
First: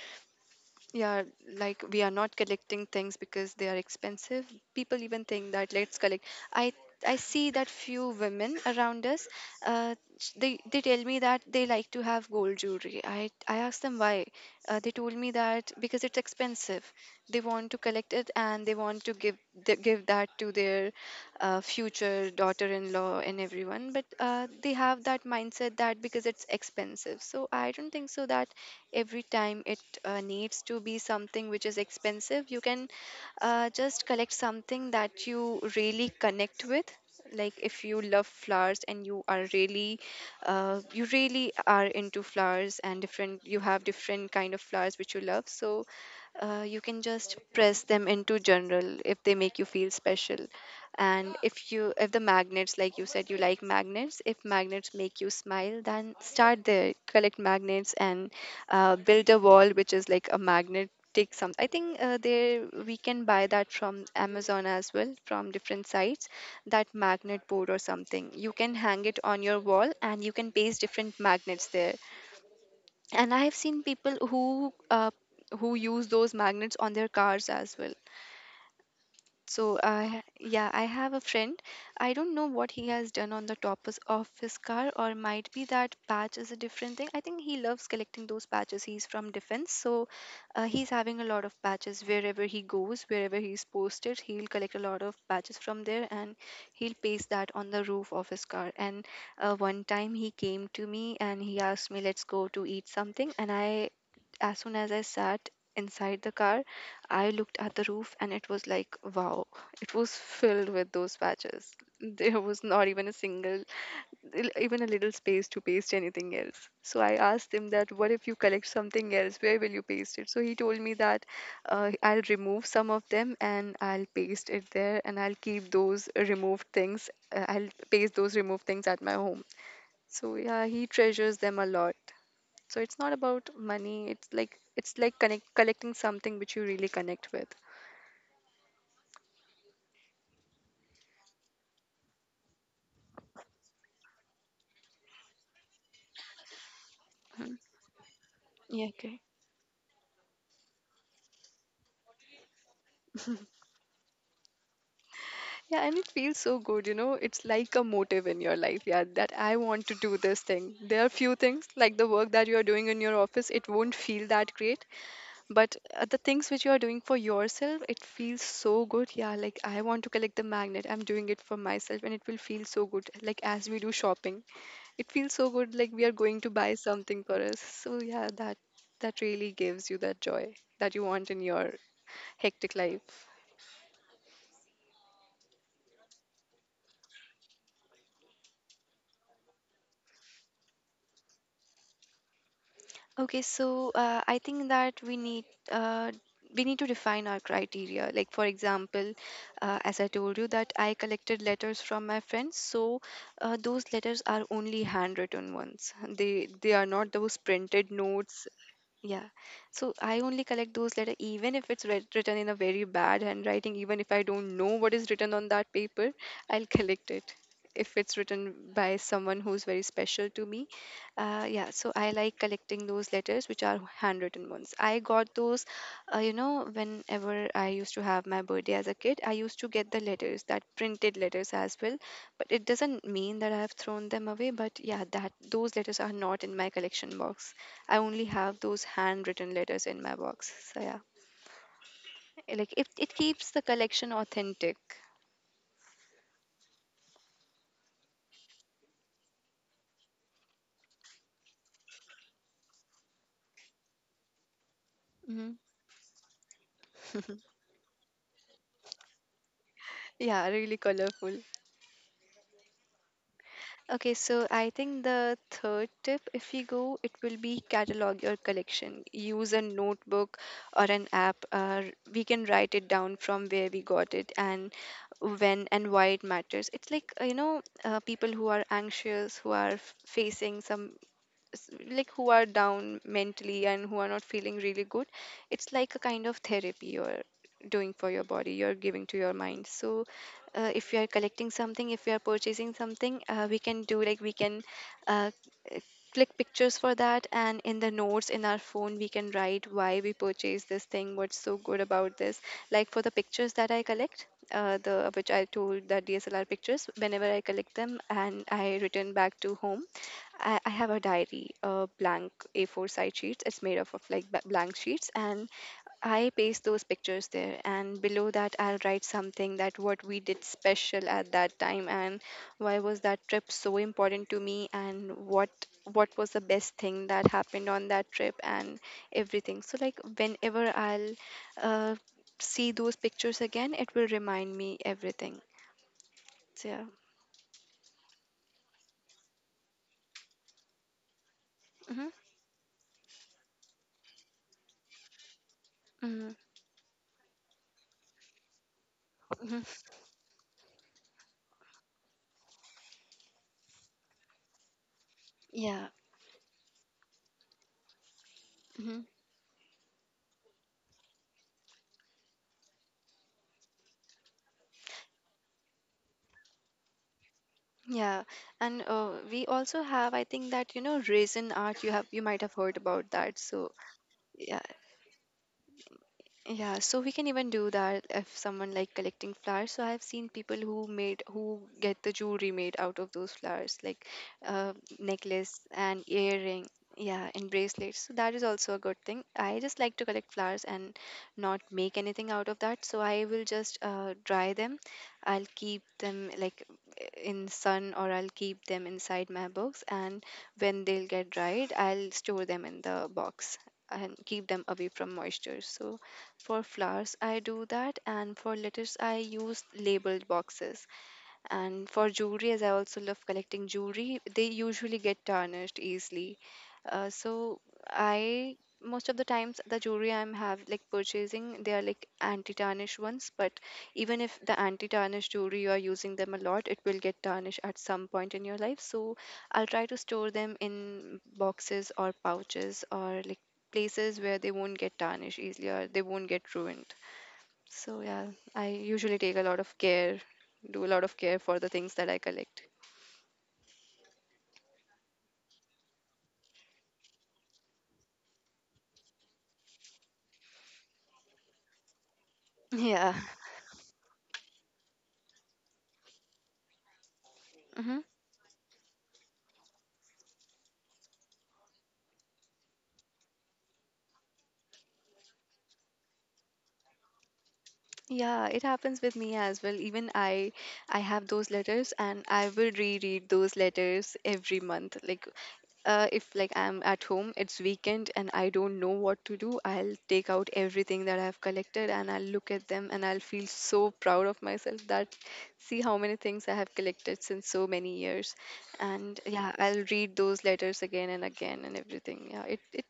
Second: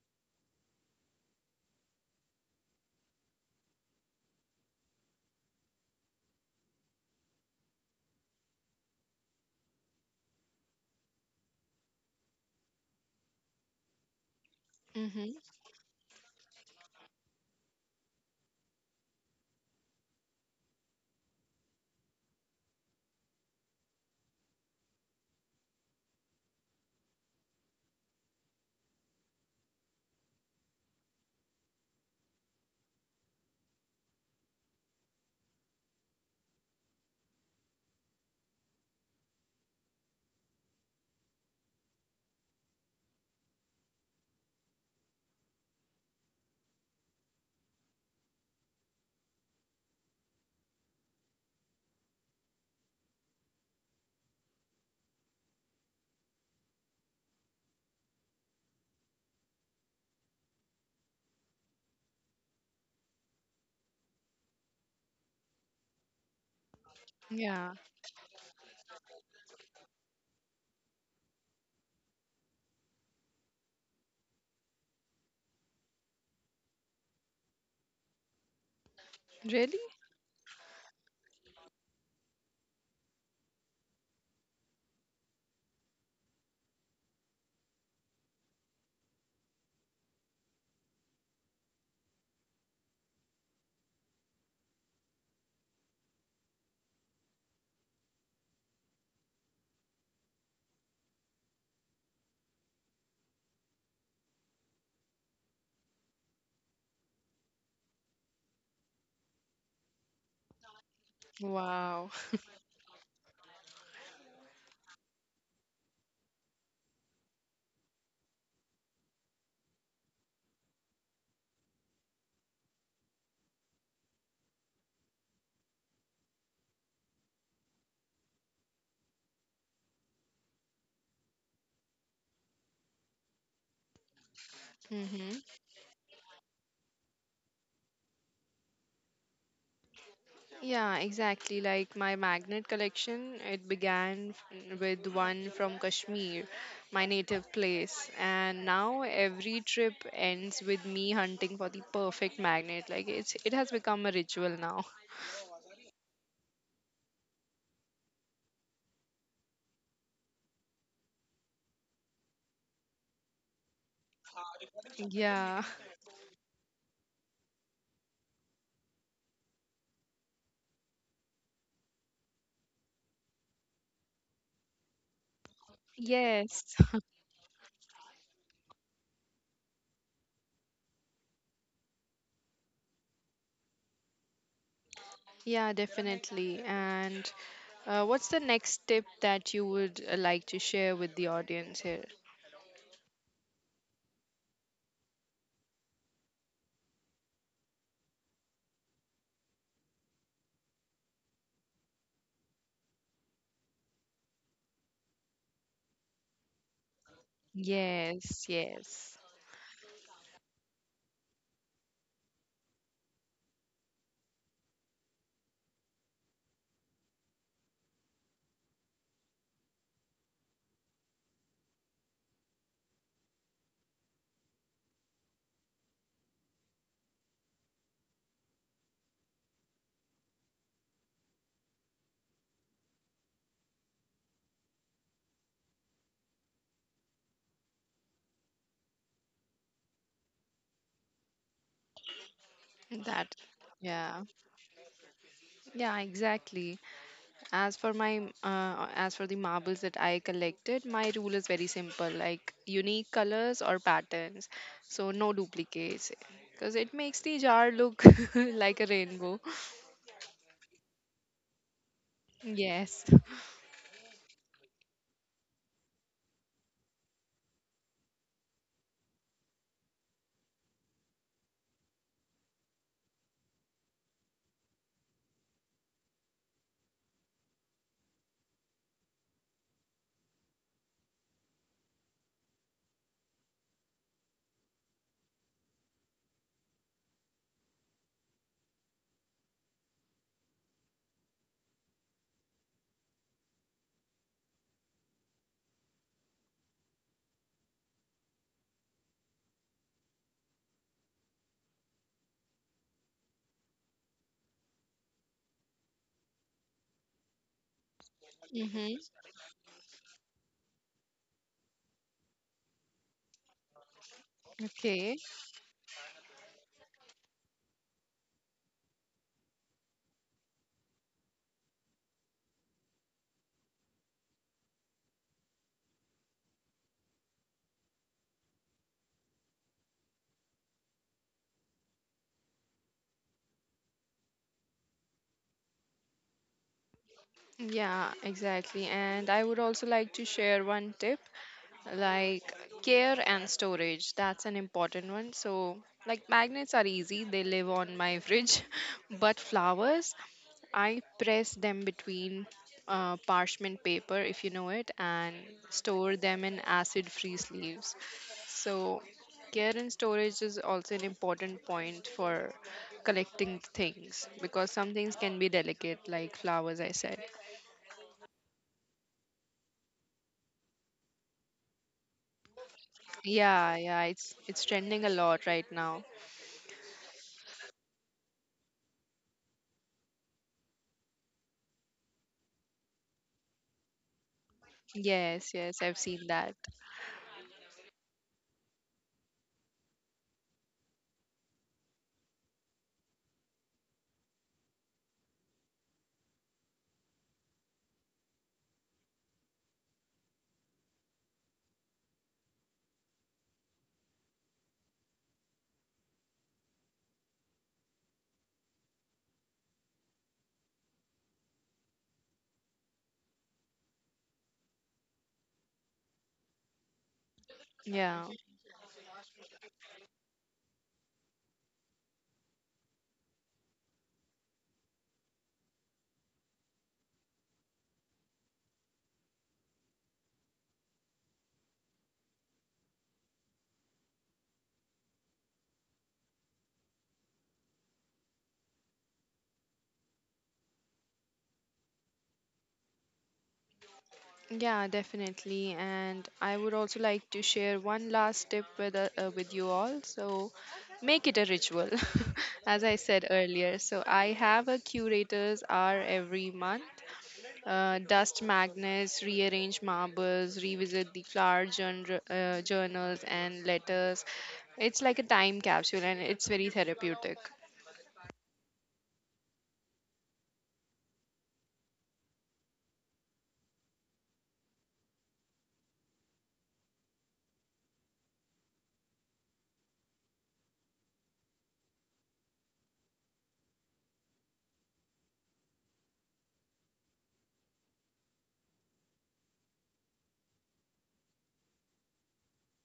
yeah, like we are not collecting things because they are expensive. People even think that let's collect. I I see that few women around us. Uh, sh- they they tell me that they like to have gold jewelry. I I asked them why. Uh, they told me Mm-hmm. that because it's expensive. They want to collect it and they want to give the, give that to their uh, future daughter-in-law and everyone. But uh, they have that mindset that because it's expensive. So I don't think so that every time it uh, needs to be something which is expensive. You can uh, just collect something that you really connect with, like if you love flowers and you are really uh, you really are into flowers, and different you have different kind of flowers which you love, so uh, you can just press them into general if they make you feel special. And if you if the magnets, like you said you like magnets, if magnets make you smile, then start there, collect magnets, and uh, build a wall which is like a magnetic some. I think uh, there we can buy that from Amazon as well, from different sites, that magnet board or Yeah. something. You can hang it on your wall and you can paste different magnets there. And I have seen people who uh, who use those magnets on their cars as well. So, Really? uh, yeah, I have a friend. I don't know what he has done on the top is- of his car, or might be that patch is a different thing. I think he loves collecting those patches. He's from defense, so uh, he's having a lot of patches. Wherever he goes, wherever he's posted, he'll collect a lot of patches from there, and he'll paste that on the roof of his car. And uh, one time he came to me and he asked me, "Let's go to eat something," and I as soon as I sat inside the car, I looked at the roof and it was like, wow, it was filled with those patches. Wow. There was not even a single, even a little space to paste anything else. So I asked him that, what if you collect something else? Where will you paste it? So he told me that uh, I'll remove some of them and I'll paste it there and I'll keep those removed things. Uh, I'll paste those removed things at my home. So yeah, he treasures them a lot. So it's not about money. It's like it's like Mm-hmm. connect collecting something which you really connect with. Yeah, exactly. Like my magnet collection, it began f- with one from Kashmir, my native place. And Yeah, now okay. every trip ends with me hunting for the perfect magnet. Like it's it has become a ritual now. Yeah, and it feels so good, you know. It's like a motive in your life, yeah, that I want to do this thing. There are few things like the work that you are doing in your office, it won't feel that great, but Yeah. uh, the things which you are doing for yourself, it feels so good. Yeah, like I want to collect the magnet. I'm doing it for myself and it will feel so good. Like as we do shopping, it feels so good. Like we are going to buy Yes. something for us. So yeah, that that really gives you that joy that you want in your hectic life. Yeah, definitely. And uh, what's the next tip that you would uh, like to share with the audience here? Okay, so uh, I think that we need uh, we need to define our criteria. Like for example, uh, as I told you that I collected letters from my friends, so uh, those letters are only handwritten ones. They they are not those printed Yes, notes, yes. yeah. So I only collect those letter even if it's writ- written in a very bad handwriting, even if I don't know what is written on that paper, I'll collect it. If it's written by someone who's very special to me, uh, yeah. So I like collecting those letters which are handwritten ones. I got those, uh, you know, whenever I used to have my birthday as a kid, I used to get the letters, that printed letters as well. But it doesn't mean that I have thrown them away. But yeah, that those letters are not in my collection box. I only have those handwritten letters in my box. So yeah, like it, it That, keeps the collection yeah, authentic. yeah, exactly. As for my, m- uh, as for the marbles that I collected, my rule is very simple, like unique colors or patterns. So no Hmm. duplicates, because it makes the jar look like a rainbow. Yeah, really colorful. Yes. Okay, so I think the third tip, if you go, it will be catalog your collection. Use a notebook or an app. Uh, we can write it down from where we got it and when and why it matters. It's like, uh, you know, uh, people who are anxious, who are f- facing some s- like who are down mentally and who are not feeling really good. It's like a kind of therapy you're doing for your body, you're giving to your mind. So uh, if you are collecting something, if you are purchasing something, uh, we can do, like, we can uh, uh, click pictures for that, and in the notes in our phone we can write why we purchased this thing, what's so good about this. Like for the pictures that I collect, uh, the which I told, the DSLR pictures, whenever I collect them and I Mm-hmm. return back to home, I, I have a diary, a blank A four side sheets. It's made up of like b- blank sheets, Okay. and I paste those pictures there. And below that, I'll write something that what we did special at that time, and why was that trip so important to me, and what what was the best thing that happened on that trip, and everything. So like whenever I'll uh, see those pictures again, it will remind me everything. So yeah. Yeah, exactly. And I would also like to share one tip Hmm. like care and storage. That's an important one. So, Hmm. like magnets are easy, they live on my fridge, but Hmm. flowers, I press them between uh, parchment paper, if you know it, and Yeah. store them in acid free sleeves. Mm-hmm. So, care and storage is also an important point for collecting things because some things can be delicate, like flowers, I said. Yeah, and uh, we also have, I think that, you know, raisin art. You have, you might have heard about that. Yeah, So yeah, it's it's yeah, trending a lot right now. yeah, so we can even do that if someone like collecting flowers. So I've seen people who made who get the jewelry made out of those flowers, like uh, Yes, necklace yes, I've and seen that. earring, yeah, and bracelets. So that is also a good thing. I just like to collect flowers and not make anything out of that. So I will just uh, dry them. I'll keep them like in sun, or I'll keep them inside my box, and when they'll get dried, I'll store them in the box and keep them away from moisture. So for flowers, I do that, and for letters, I use labeled boxes. And for jewelry, as I also love collecting jewelry, they usually get tarnished easily. Uh, so Yeah. I, most of the times the jewelry I'm have like purchasing, they are like anti-tarnish ones. But even if the anti-tarnish jewelry you are using them a lot, it will get tarnished at some point in your life. So I'll try to store them in boxes or pouches or like places where they won't get tarnished easily or they won't get ruined. So yeah, I usually take a lot of care, do a lot of care for the things that I collect. Yeah, definitely. And I would also like to share one last tip with uh, uh, with you all. So, make it a ritual. As I Yeah. said earlier, so I have a curators hour every month. Hmm. Uh, dust magnets, rearrange marbles, revisit the flower journal, uh, journals and letters. It's like a time capsule, and it's very therapeutic. Yeah, it happens with me as well. Even I I have those letters and I will reread those letters every month. Like uh, if like I'm at home, it's weekend and I don't know what to do, I'll take out everything that I've collected and I'll look at them and I'll feel so proud of myself that see how many things I have collected since so many years. And yeah, I'll read those letters again and again and everything. Yeah, it it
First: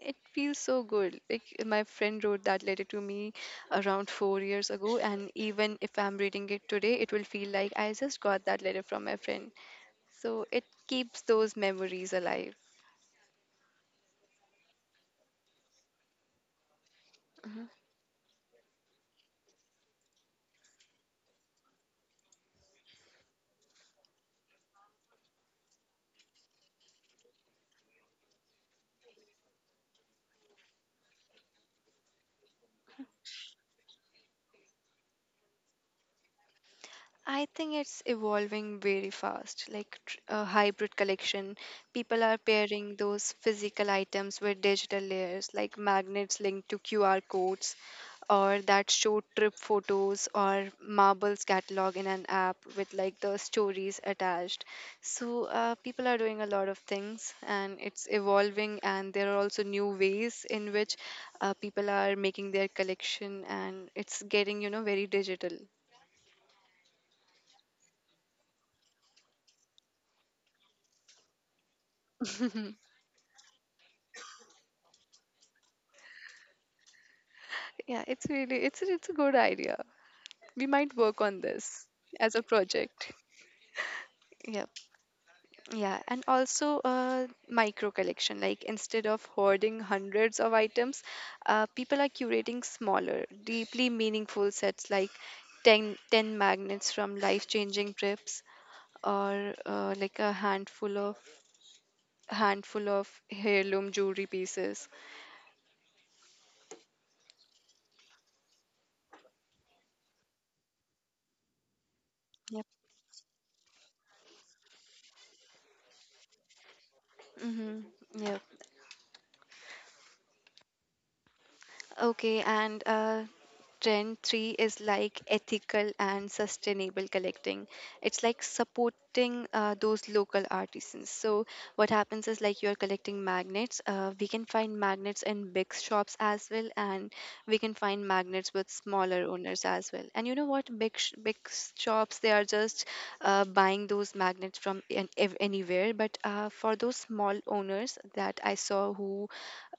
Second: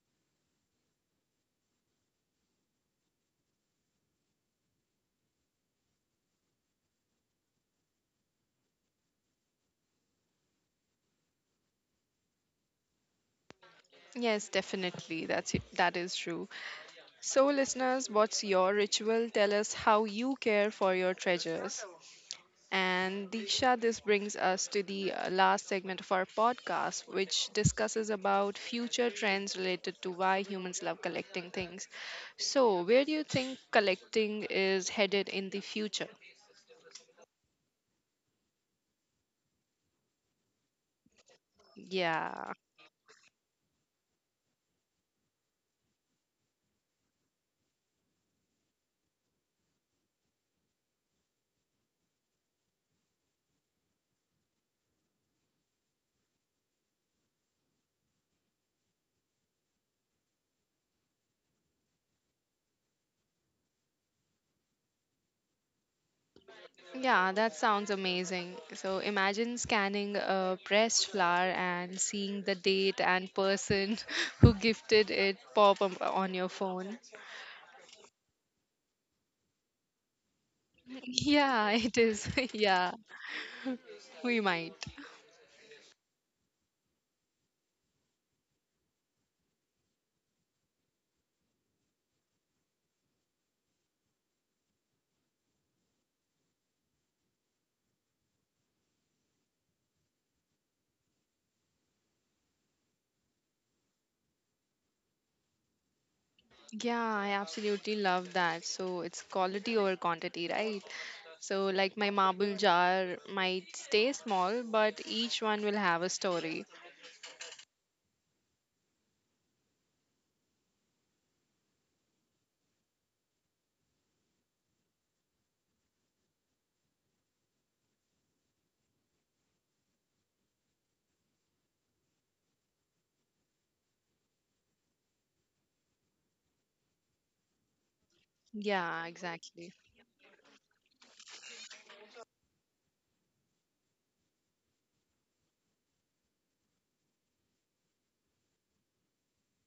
it feels so good. Like my friend wrote that letter to me around four years ago. And even if I'm reading it today, it will feel like I just got that letter from my friend. So it keeps those memories alive. Yes, definitely. That's it. That is true. So, listeners, what's your ritual? Tell us how you care for your treasures. And Diksha, this brings us to the uh, last segment of our podcast, which discusses about future trends related to why humans love collecting things. So, where do you think collecting is headed in the future? I think it's evolving very fast, like tr- a hybrid collection. People are Yeah. pairing those physical items with digital layers, like magnets linked to Q R codes, or that show trip photos, or marbles catalog in an app with like the stories attached. So uh, people are doing a lot of things, and it's evolving. And there are also new ways in which uh, people are making their collection, and it's getting, you know, very digital. Yeah, that sounds amazing. So imagine scanning a pressed flower and seeing the date and person who gifted it pop up on your phone. Yeah, it's really it's a- it's a good idea. We might work on Yeah, this it as is. a Yeah, project. we Yep. might. Yeah, and also uh, micro collection. Like instead of hoarding hundreds of items, uh, people are curating smaller, deeply meaningful sets like ten ten magnets from life-changing trips, or uh, like a handful of handful of heirloom jewelry pieces. Yeah, I absolutely love that. So it's quality over quantity, right? So, like my Yep. marble jar might stay small, but each one will have a story. Mm-hmm. Yep. Okay, and uh, trend three is like ethical and sustainable collecting. It's like supporting uh, those local artisans. So what happens is like you're collecting magnets. Uh, we can find magnets in big shops as well, and we can find magnets with Yeah, smaller owners exactly. as well. And you know what? Big sh- big s- Shops they are just uh, buying those magnets from an- ev- anywhere. But uh, for those small owners that I saw who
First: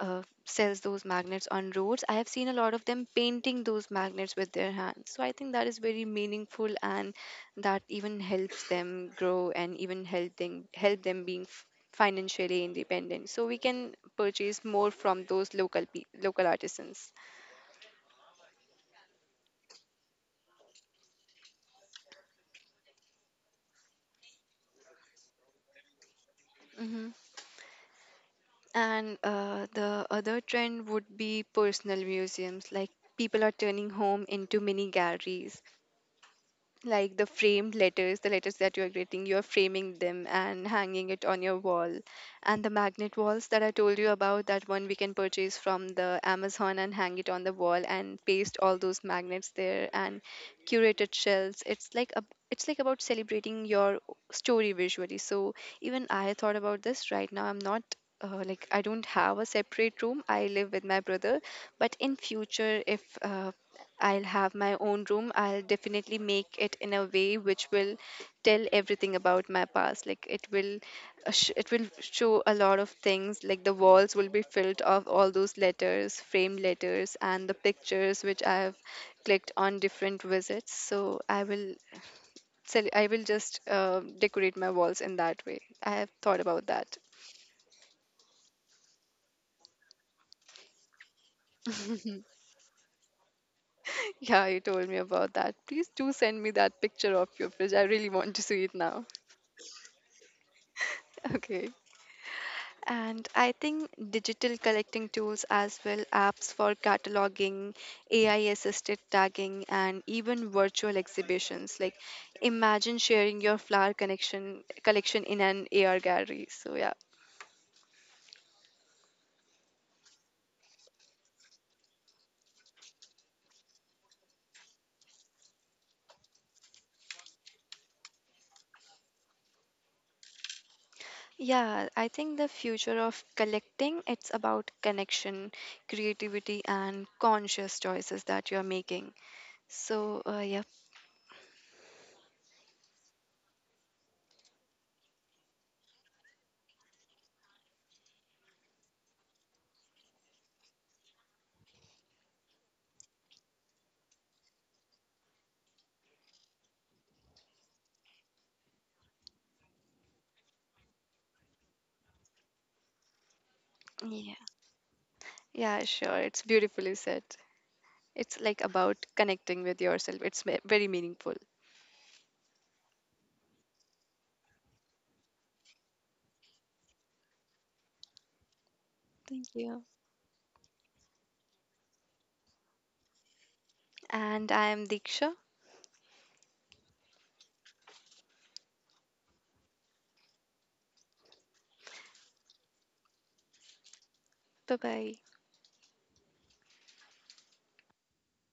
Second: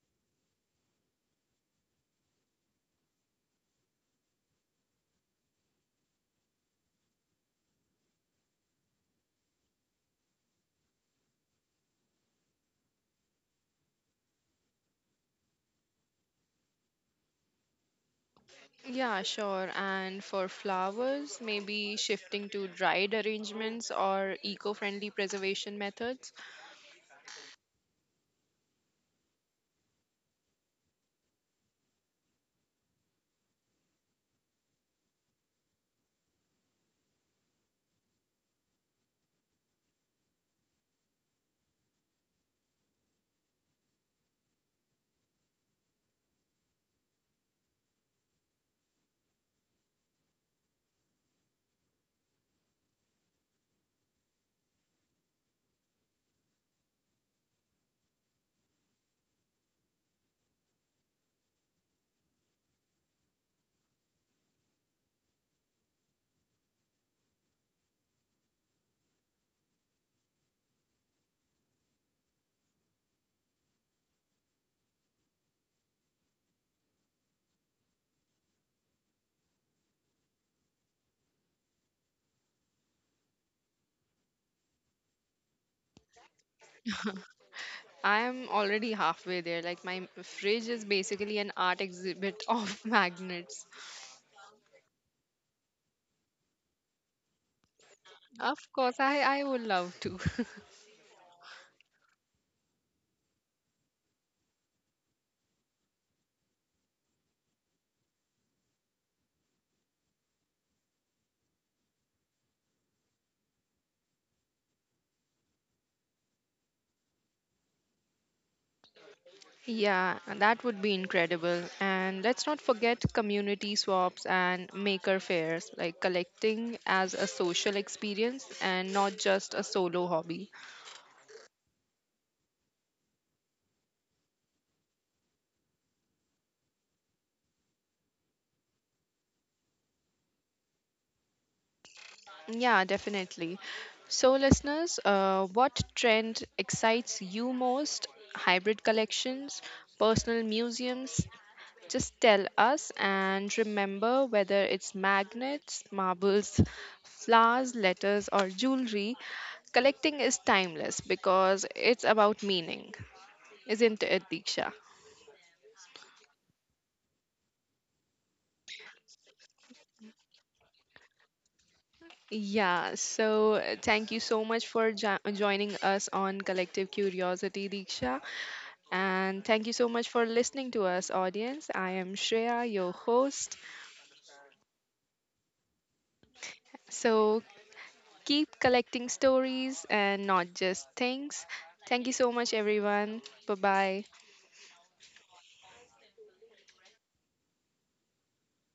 uh, sells those magnets on roads. I have seen a lot of them painting those magnets with their hands. So I think that is very meaningful, and that even helps them grow and even help them help them being f- financially independent. So we can purchase more from those local pe- local artisans. Yeah, sure. And for flowers, maybe shifting to dried arrangements or eco friendly preservation methods. Hmm. And uh, the other trend would be personal museums, like people are turning home into mini galleries, like the framed letters, the letters that you are getting, you are framing them and hanging it on your wall. And the magnet walls that I told you about, that one we can purchase from the Amazon and hang it on the wall and paste all those magnets there, and curated shells. It's like a, it's like about celebrating your story visually. So even I thought about this right now. I'm not, uh, like I don't have a separate room. I live with my brother, but in future, if uh, I'll have my own room, I'll definitely make it in a way which will tell everything about my past. Like it will, uh, sh- it will show a lot of things. Like the walls will be filled of all those letters, frame letters, and the pictures which I have clicked on different visits. So I will, sell- I will just uh, decorate my walls in that way. I have thought about that. I am already halfway there. Like, my fridge is basically an art exhibit of magnets. Yeah, you told me about that. Please do send me that picture of your fridge. I really want to see Of it course, now. I, I would love to. Okay. And I think digital collecting tools as well, apps for cataloging, A I assisted tagging, and even virtual exhibitions. Like imagine sharing your flower connection collection in an A R gallery. So yeah. Yeah, that would be incredible. And let's not forget community swaps and maker fairs, like collecting as a social experience and not just a solo hobby. Yeah, I think the future of collecting, it's about connection, creativity and conscious choices that you are making. So uh, yeah. Yeah, definitely. So, listeners, uh, what trend excites you most? Hybrid collections, personal museums? Just tell us and remember whether it's magnets, marbles, flowers, letters, or jewelry, collecting is timeless because it's about meaning, isn't it, Yeah. Diksha? Yeah, sure. It's beautifully said. It's like about connecting with yourself. It's me- very meaningful. Yeah, so uh, thank you so much for jo- joining us on Collective Curiosity, Diksha. And Thank thank you you. so much for listening to us, audience. I am Shreya, your host. And I am Diksha. So keep collecting stories and not just things. Thank you so much, everyone. Bye bye. Bye bye.